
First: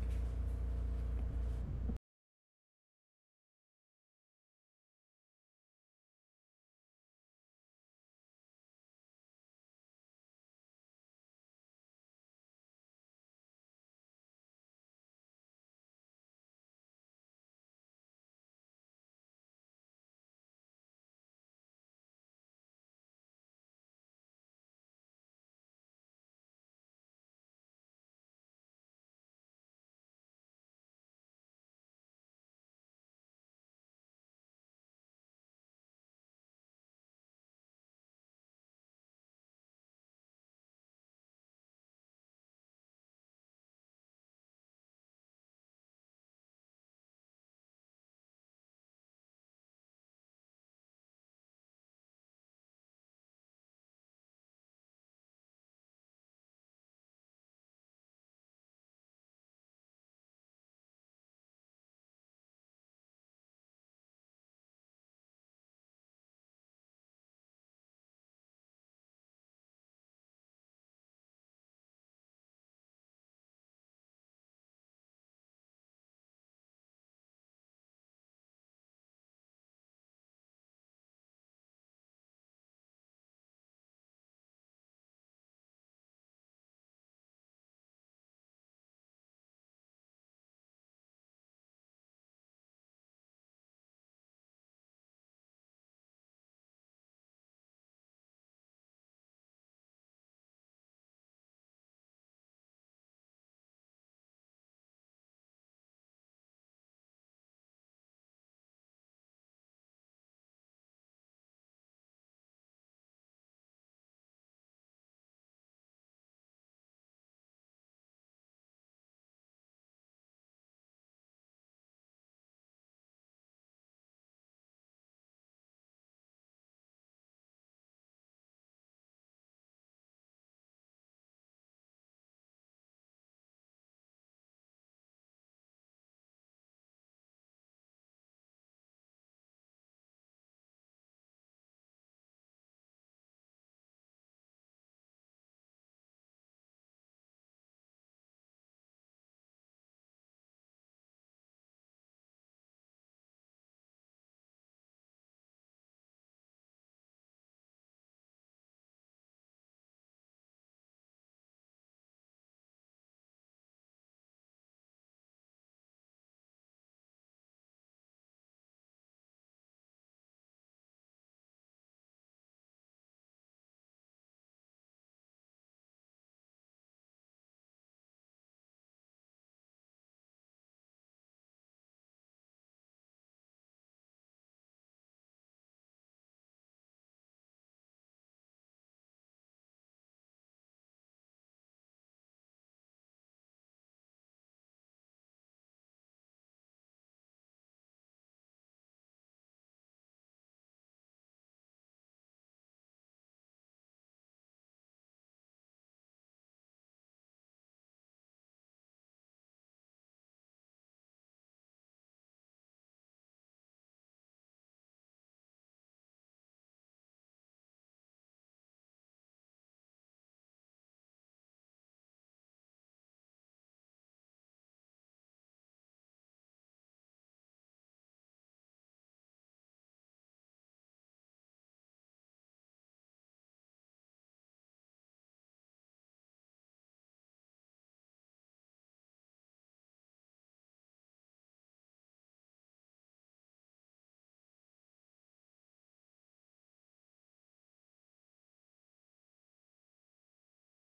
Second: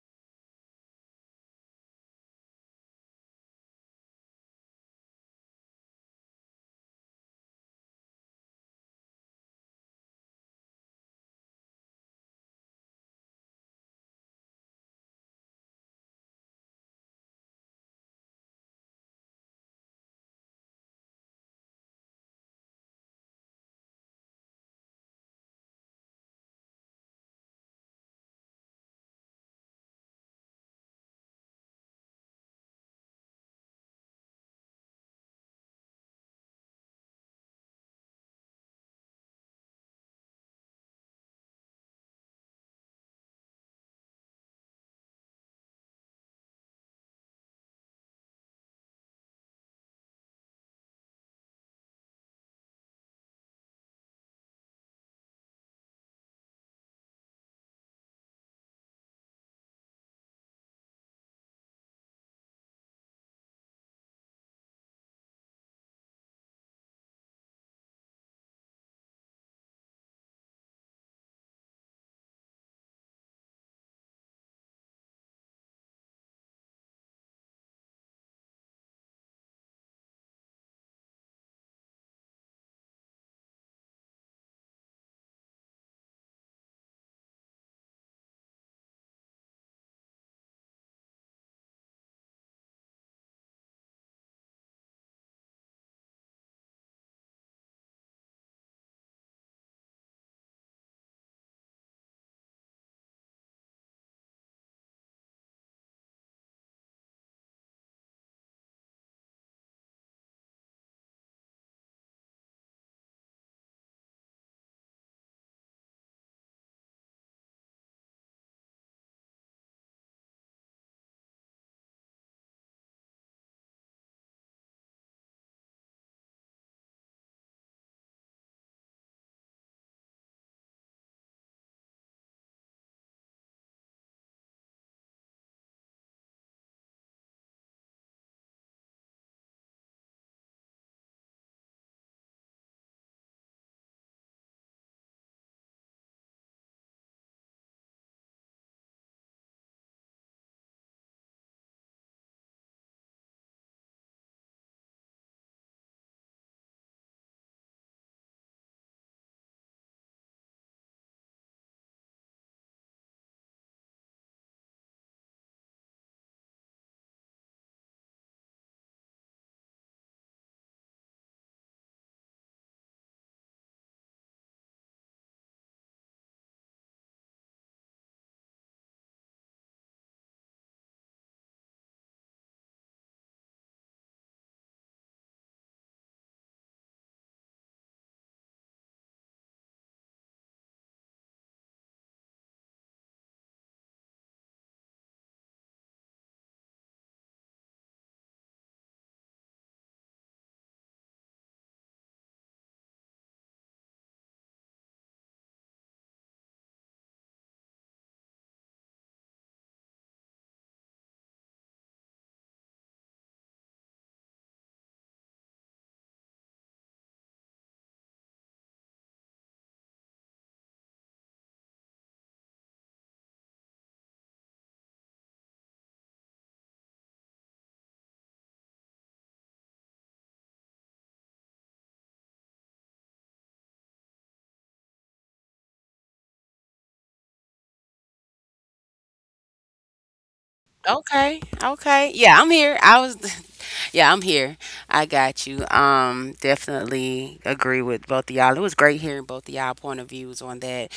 Okay, okay, yeah, I'm here. I was yeah, I'm here. I got you. Um, definitely agree with both of y'all. It was great hearing both of y'all point of views on that.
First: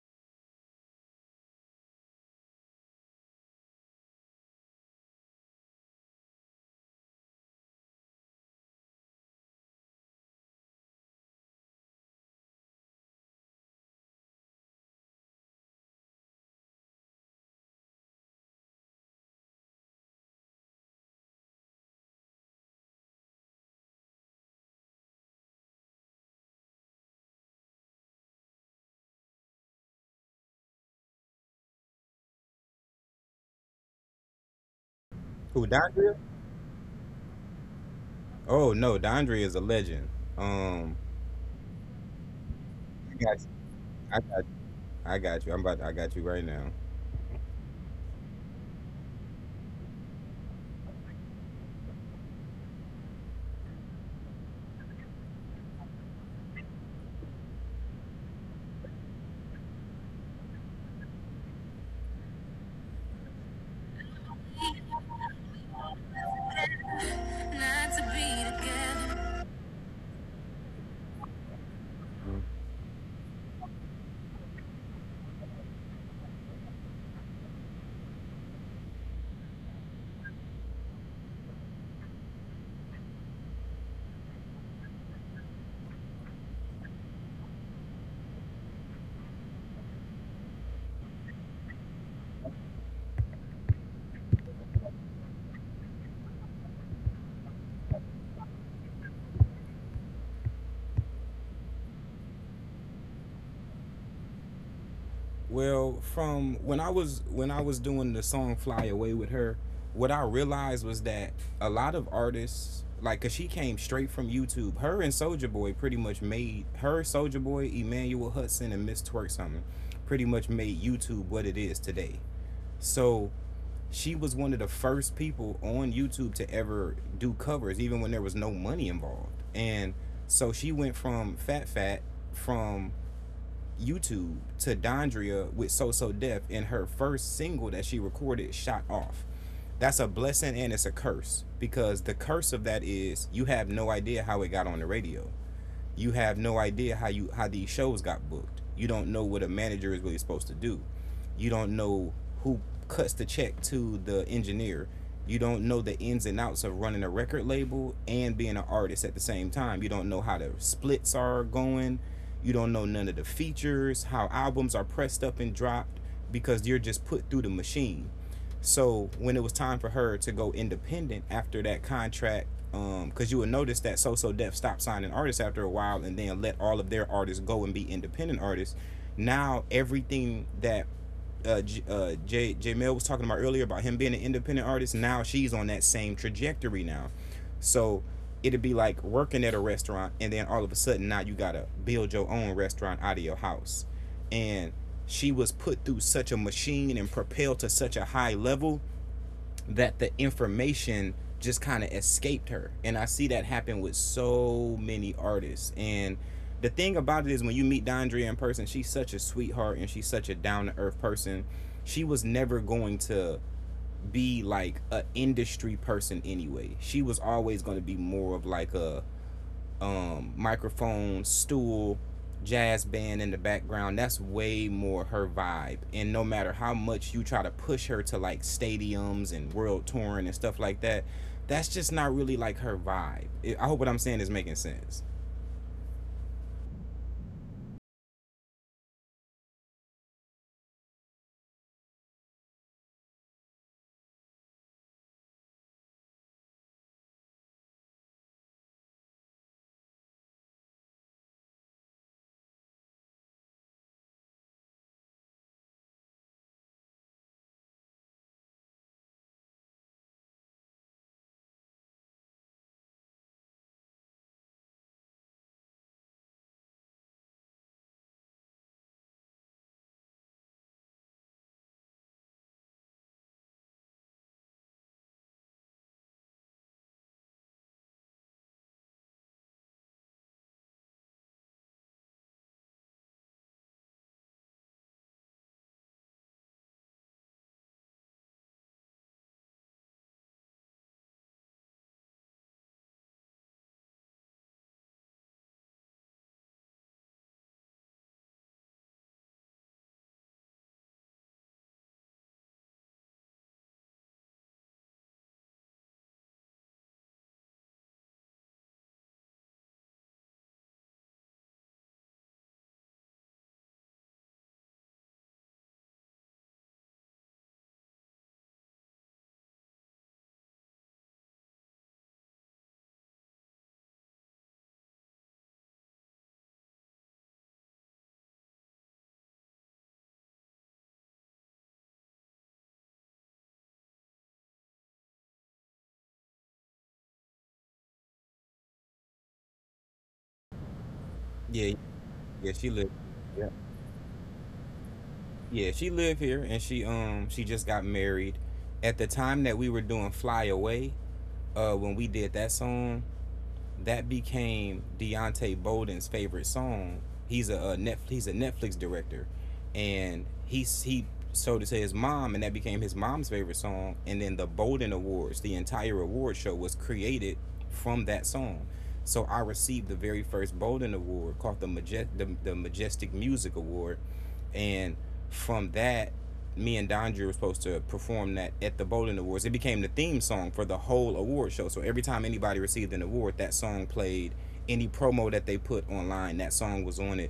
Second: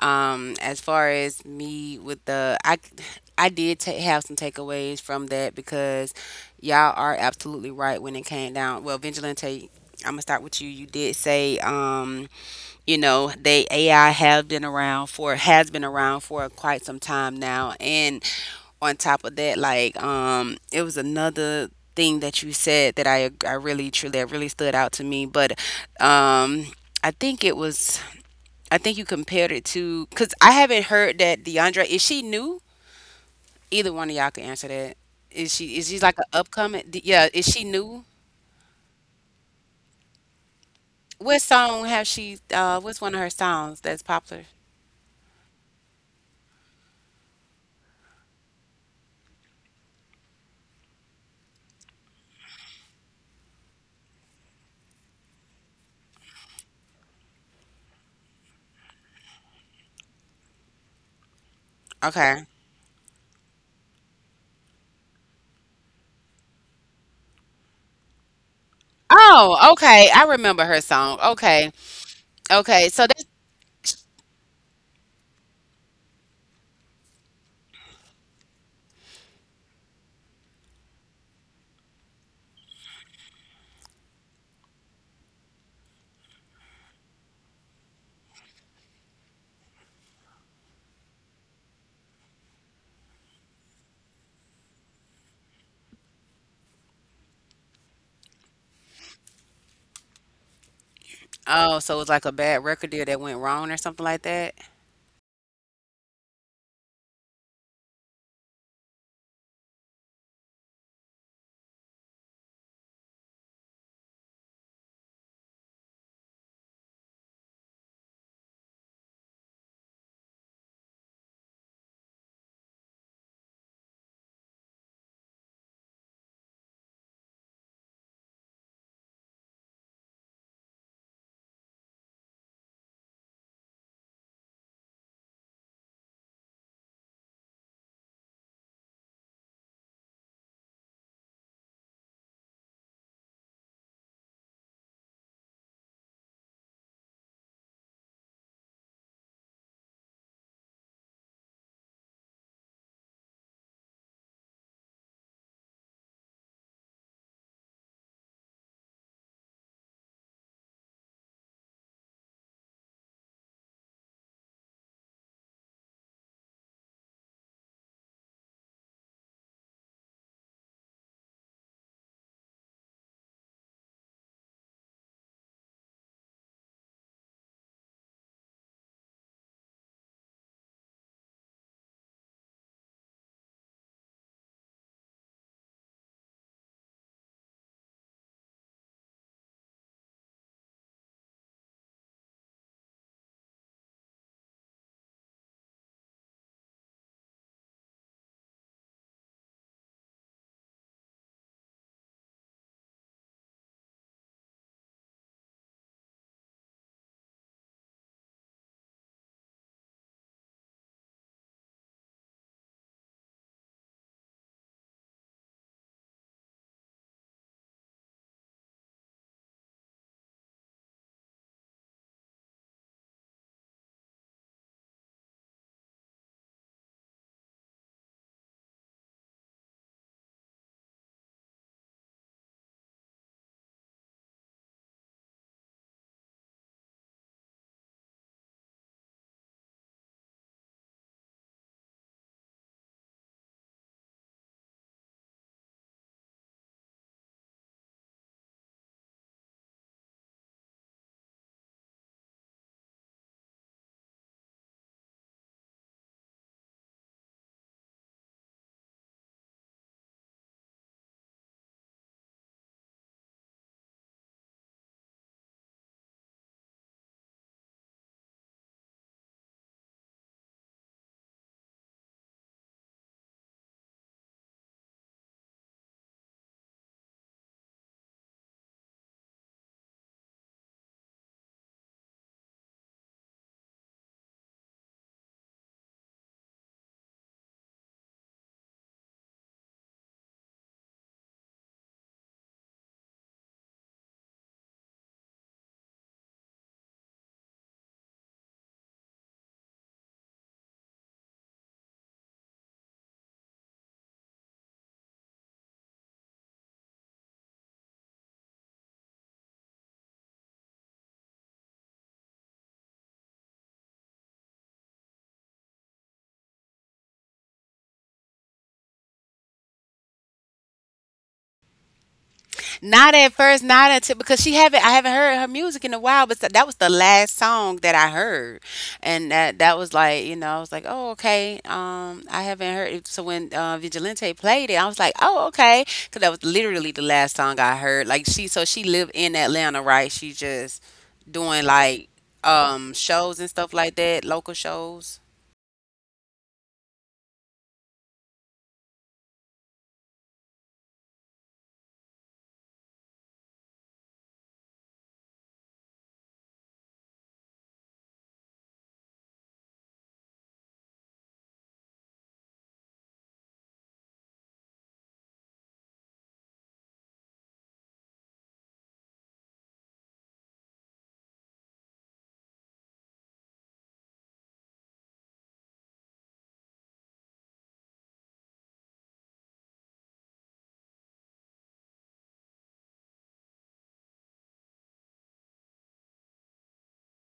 Um, as far as me with the, I, I did ta- have some takeaways from that because y'all are absolutely right when it came down. Well, Vigilante, I'm gonna start with you. You did say, um you know they ai have been around for has been around for quite some time now, and on top of that like um it was another thing that you said that I I really truly that really stood out to me. But um i think it was I think you compared it to because I haven't heard that. Deandre, is she new? Either one of y'all can answer that. is
Who,
she is she
Dondria?
like an upcoming d- yeah, is she new?
Oh no, Dondre is a legend. Um,
What song have she uh, what's
I
one of her
got you.
songs that's
I got
popular?
I got you. I'm about to, I got you right now.
Okay.
Not to be
Oh, okay. I remember her song. Okay.
together.
Okay. So that's oh, so it was like a bad record deal that went wrong or something like that.
Well, from when I was when I was doing the song "Fly Away" with her, what I realized was that a lot of artists, like, cause she came straight from YouTube. Her and Soldier Boy pretty much made her — Soldier Boy, Emmanuel Hudson, and Miss Twerk something, pretty much made YouTube what it is today. So she was one of the first people on YouTube to ever do covers, even when there was no money involved. And so she went from Fat Fat from YouTube to Dondria with So So Def, and her first single that she recorded, Shot Off. That's a blessing and it's a curse, because the curse of that is you have no idea how it got on the radio, you have no idea how you — how these shows got booked. You don't know what a manager is really supposed to do. You don't know who cuts the check to the engineer. You don't know the ins and outs of running a record label and being an artist at the same time. You don't know how the splits are going. You don't know none of the features, how albums are pressed up and dropped, because you're just put through the machine. So when it was time for her to go independent after that contract, um, because you would notice that So So Def stopped signing artists after a while and then let all of their artists go and be independent artists. Now everything that uh, J- uh, J J Mel was talking about earlier about him being an independent artist, now she's on that same trajectory now. So it'd be like working at a restaurant and then all of a sudden now you gotta build your own restaurant out of your house, and she was put through such a machine and propelled to such a high level that the information just kind of escaped her. And I see that happen with so many artists. And the thing about it is, when you meet Dondria in person, she's such a sweetheart and she's such a down-to-earth person. She was never going to be like an industry person anyway. She was always going to be more of like a um, microphone stool jazz band in the background. That's way more her vibe, and no matter how much you try to push her to like stadiums and world touring and stuff like that, that's just not really like her vibe. It- I hope what I'm saying is making sense.
Not at first, not until because she haven't i haven't heard her music in a while, but that was the last song that I heard. And that that was like, you know, I was like, "Oh, okay. Um, I haven't heard it." So when uh, Vigilante played it, I was like, "Oh, okay." Cuz that was literally the last song I heard. Like she so she lived in Atlanta, right? She just doing
Yeah,
like
yeah she lived
um shows
yeah,
and stuff like that, local shows.
yeah, she lived here. And she, um she just got married at the time that we were doing Fly Away, uh, when we did that song, that became Deontay Bolden's favorite song. He's a, a Netflix — he's a Netflix director, and he he sold it to his mom, and that became his mom's favorite song. And then the Bolden Awards, the entire award show, was created from that song. So I received the very first Bolden Award, called the Maje- the, the Majestic Music Award, and from that, me and Dondre were supposed to perform that at the Bowling Awards. It became the theme song for the whole award show. So every time anybody received an award, that song played. Any promo that they put online, that song was on it.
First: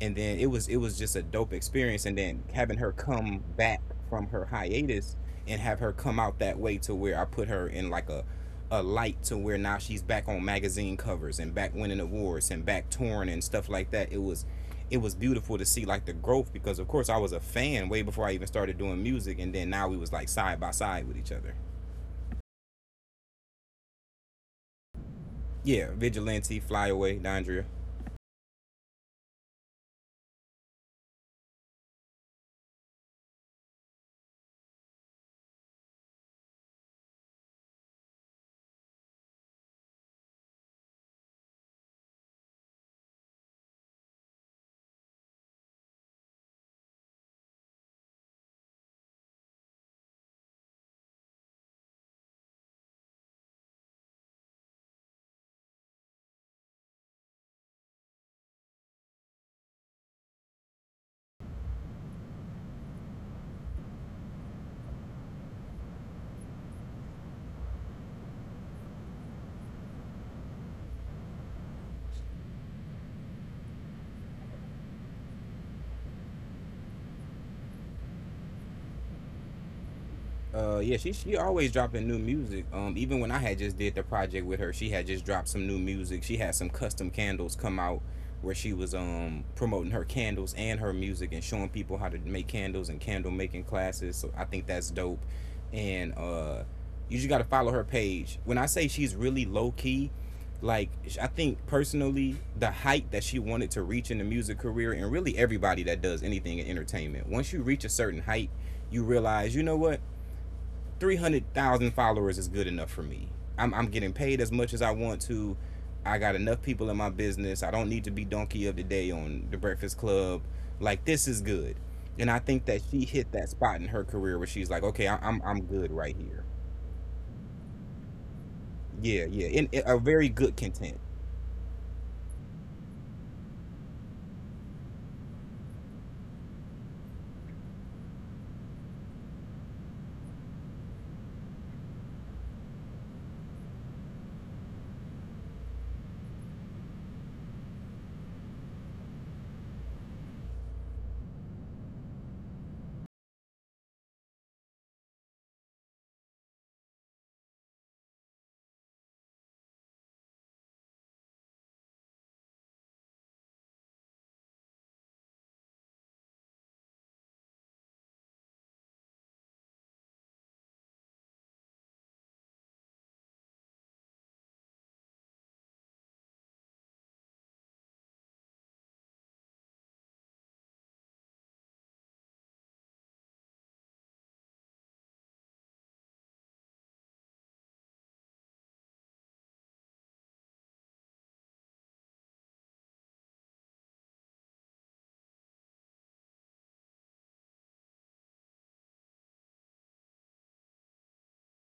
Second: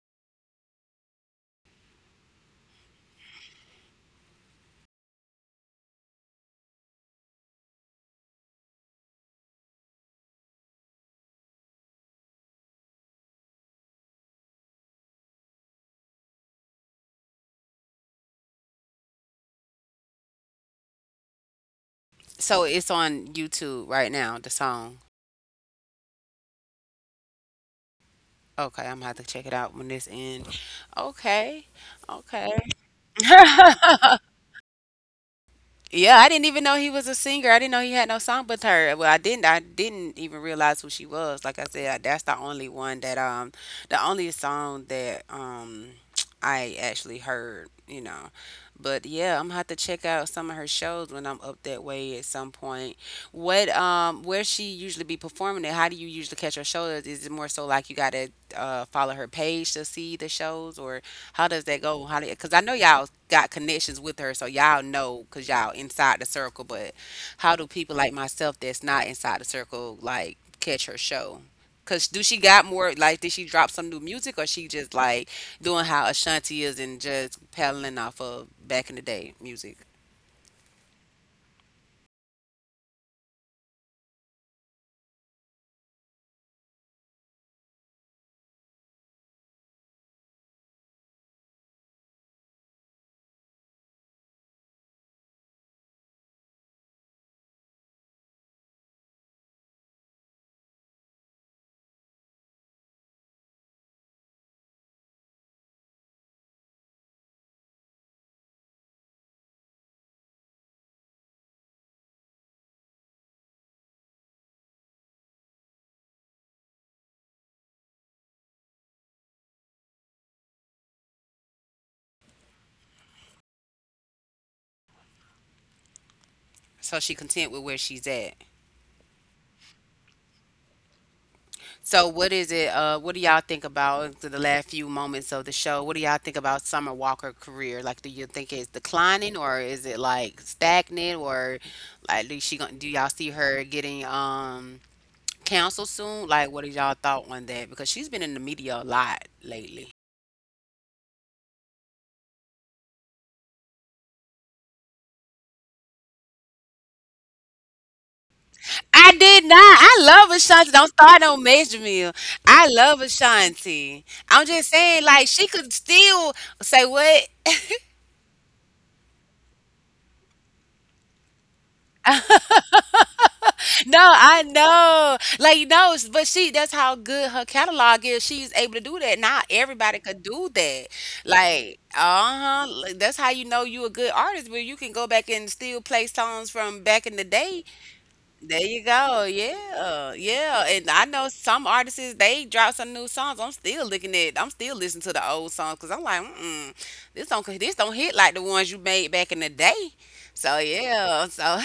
And then it was — it was just a dope experience. And then having her come back from her hiatus and have her come out that way, to where I put her in like a a light to where now she's back on magazine covers and back winning awards and back touring and stuff like that. It was — it was beautiful to see like the growth, because of course I was a fan way before I even started doing music, and then now we was like side by side with each other.
So it's on YouTube right now, the song.
Yeah, Vigilante, Fly Away, Dondria.
Okay, I'm gonna have to check it out when this ends. Okay, okay. Yeah, I didn't even know he was a singer. I didn't know he had no song with her. Well, I didn't. I didn't even realize who she was. Like I said, that's the only one that um, the only song that um, I actually heard. You know, but yeah, I'm gonna have to check out some of her shows when I'm up that way at some point. What um, where she usually be performing it? How do you usually catch her shows? Is it more so like you gotta uh follow her page to see the shows, or how does that go? How because I know y'all got connections with her, so y'all know because y'all inside the circle. But how do people like myself that's not inside the circle like catch her show? Cause do she got more like did she drop some new music or she just like doing how Ashanti is and just peddling off of back in the day music?
Uh, yeah, she she always dropping new music. Um, even when I had just did the project with her, she had just dropped some new music. She had some custom candles come out where she was um promoting her candles and her music and showing people how to make candles and candle making classes. So I think that's dope. And uh, you just gotta follow her page. When I say she's really low key, like, I think personally the height that she wanted to reach in the music career, and really everybody that does anything in entertainment, once you reach a certain height, you realize, you know what, three hundred thousand followers is good enough for me. I'm, I'm getting paid as much as I want to. I got enough people in my business. I don't need to be donkey of the day on the Breakfast Club. Like, this is good, and I think that she hit that spot in her career where she's like, okay, I- I'm I'm good right here.
So she content with where she's at.
Yeah, yeah, and a very good content.
So, what is it? Uh, what do y'all think about to the last few moments of the show? What do y'all think about Summer Walker career? Like, do you think it's declining, or is it like stagnant, or like do she gonna do y'all see her getting um canceled soon? Like, what is y'all thought on that? Because she's been in the media a lot lately. I did not. I love Ashanti. Don't start on Major Mill. I love Ashanti. I'm just saying, like, she could still say what? No, I know. Like, no, s- but she, that's how good her catalog is. She's able to do that. Not everybody could do that. Like, uh-huh. Like, that's how you know you a good artist, where you can go back and still play songs from back in the day. There you go. Yeah. Yeah. And I know some artists, they drop some new songs. I'm still looking at, i'm still listening to the old songs because I'm like, mm-mm, this don't, this don't hit like the ones you made back in the day. So, yeah. So,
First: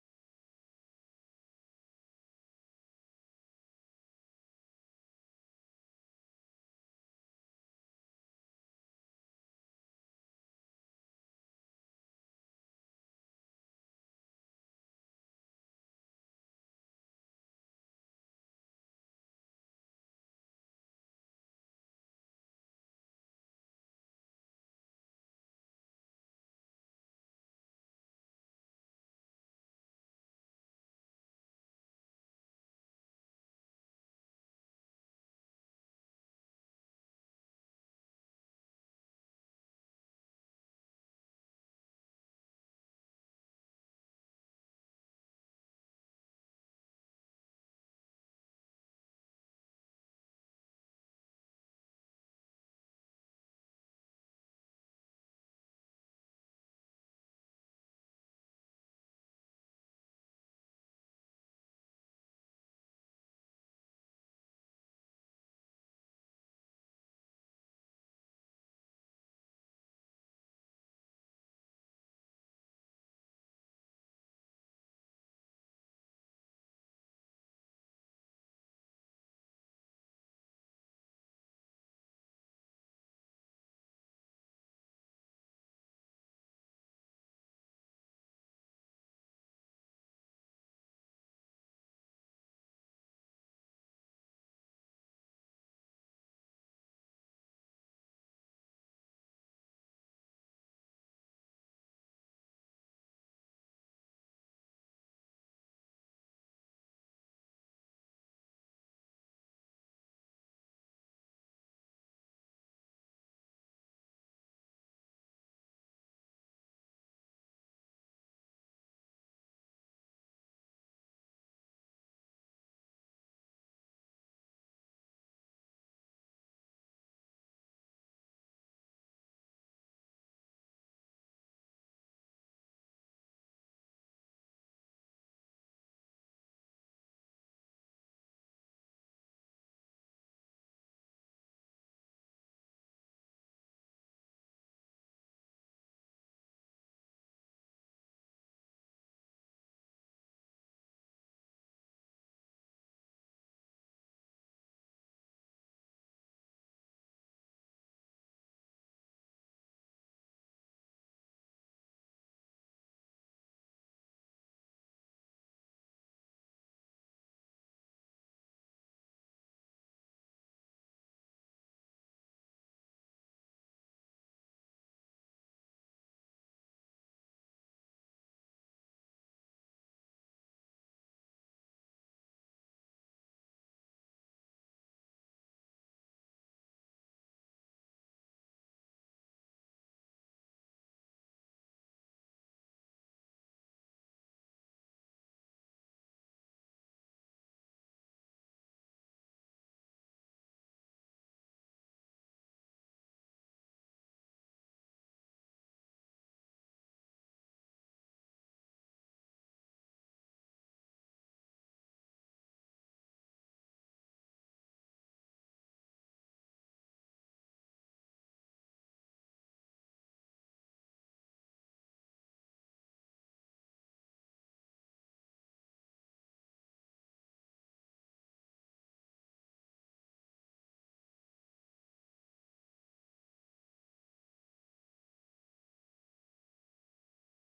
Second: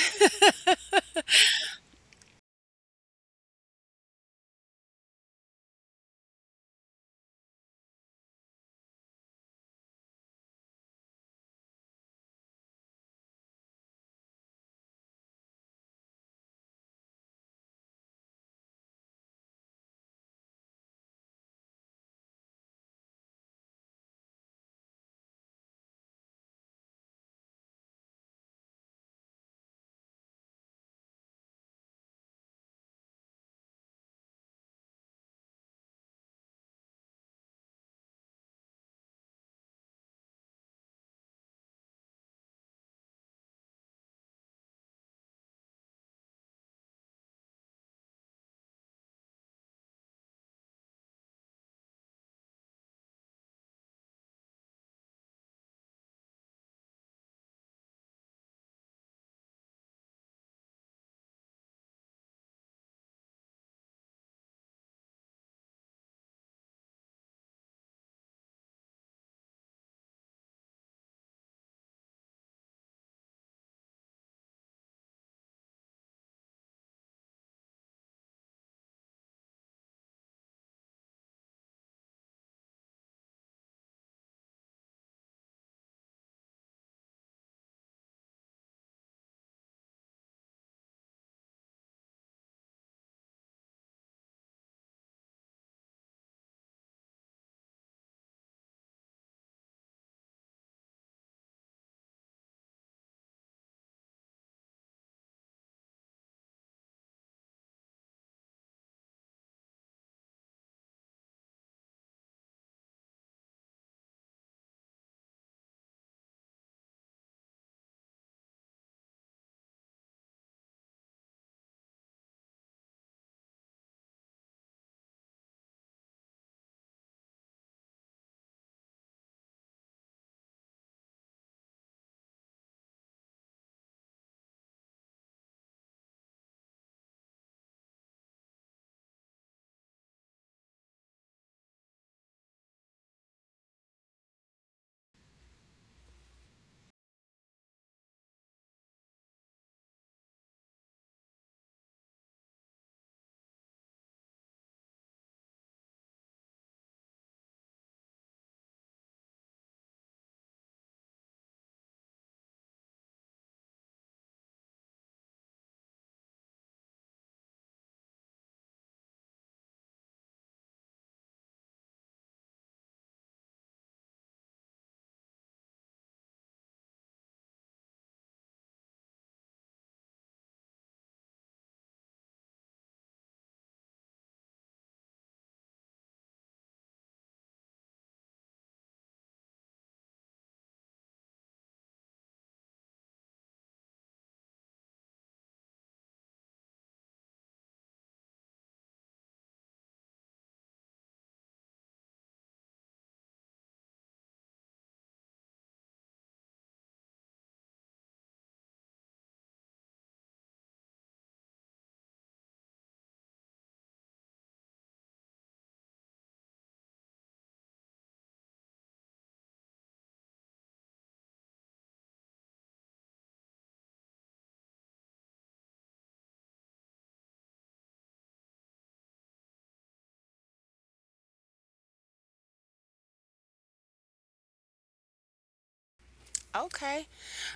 okay.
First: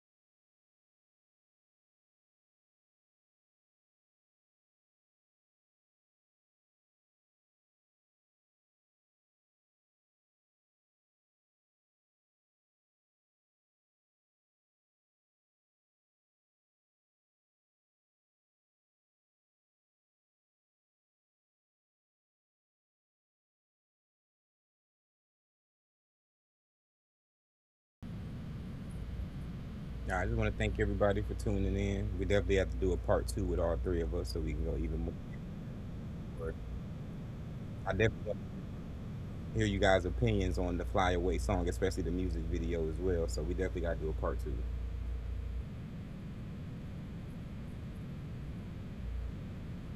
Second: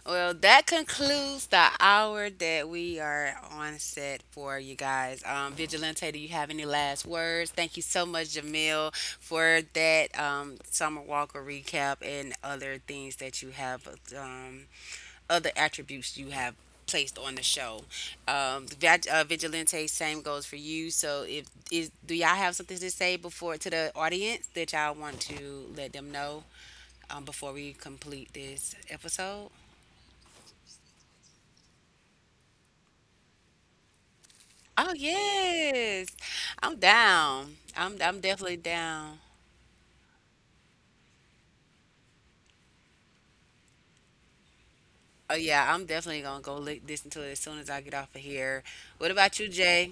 Well, that concludes the hour that we are on set for you guys. Um, Vigilante, do you have any last words? Thank you so much, Jamil, for that um, Summer Walker recap and other things that you have, um, other attributes you have placed on the show. Um, Vag- uh, Vigilante, same goes for you. So, if is do y'all have something to say before to the audience that y'all want to let them know um, before we complete this episode?
Now, I just want to thank everybody for tuning in. We definitely have to do a part two with all three of us so we can go
Oh
even more.
yes. I'm down.
I
I'm I'm
definitely want
definitely down.
to hear you guys' opinions on the Fly Away song, especially the music video as well. So we definitely got to do a part two.
Oh yeah, I'm definitely gonna go li listen to it as soon as I get off of here. What about you, Jay?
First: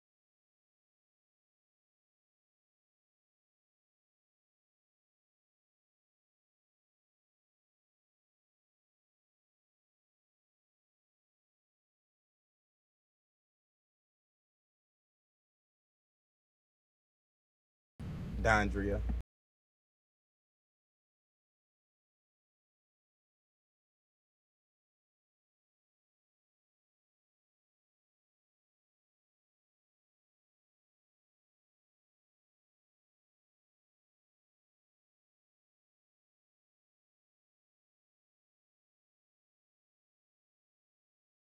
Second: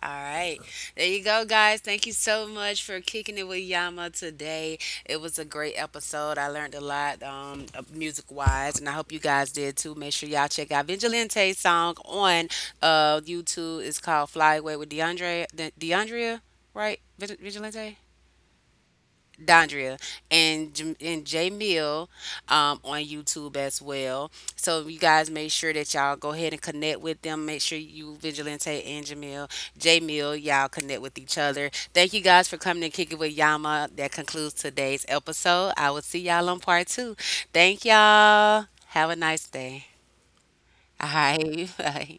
All right. There you go, guys. Thank you so much for kicking it with Yama today. It was a great episode. I learned a lot um, music wise, and I hope you guys did too. Make sure y'all check out Vigilante's song on uh, YouTube. It's called Fly Away with DeAndre, De- DeAndrea, right? Vigil- Vigilante?
Dondria.
Dondria and J- and J Mill um, on YouTube as well. So you guys make sure that y'all go ahead and connect with them. Make sure you Vigilante and Jamil, J Mill, y'all connect with each other. Thank you guys for coming and kicking with Yama. That concludes today's episode. I will see y'all on part two. Thank y'all. Have a nice day. All right. Bye.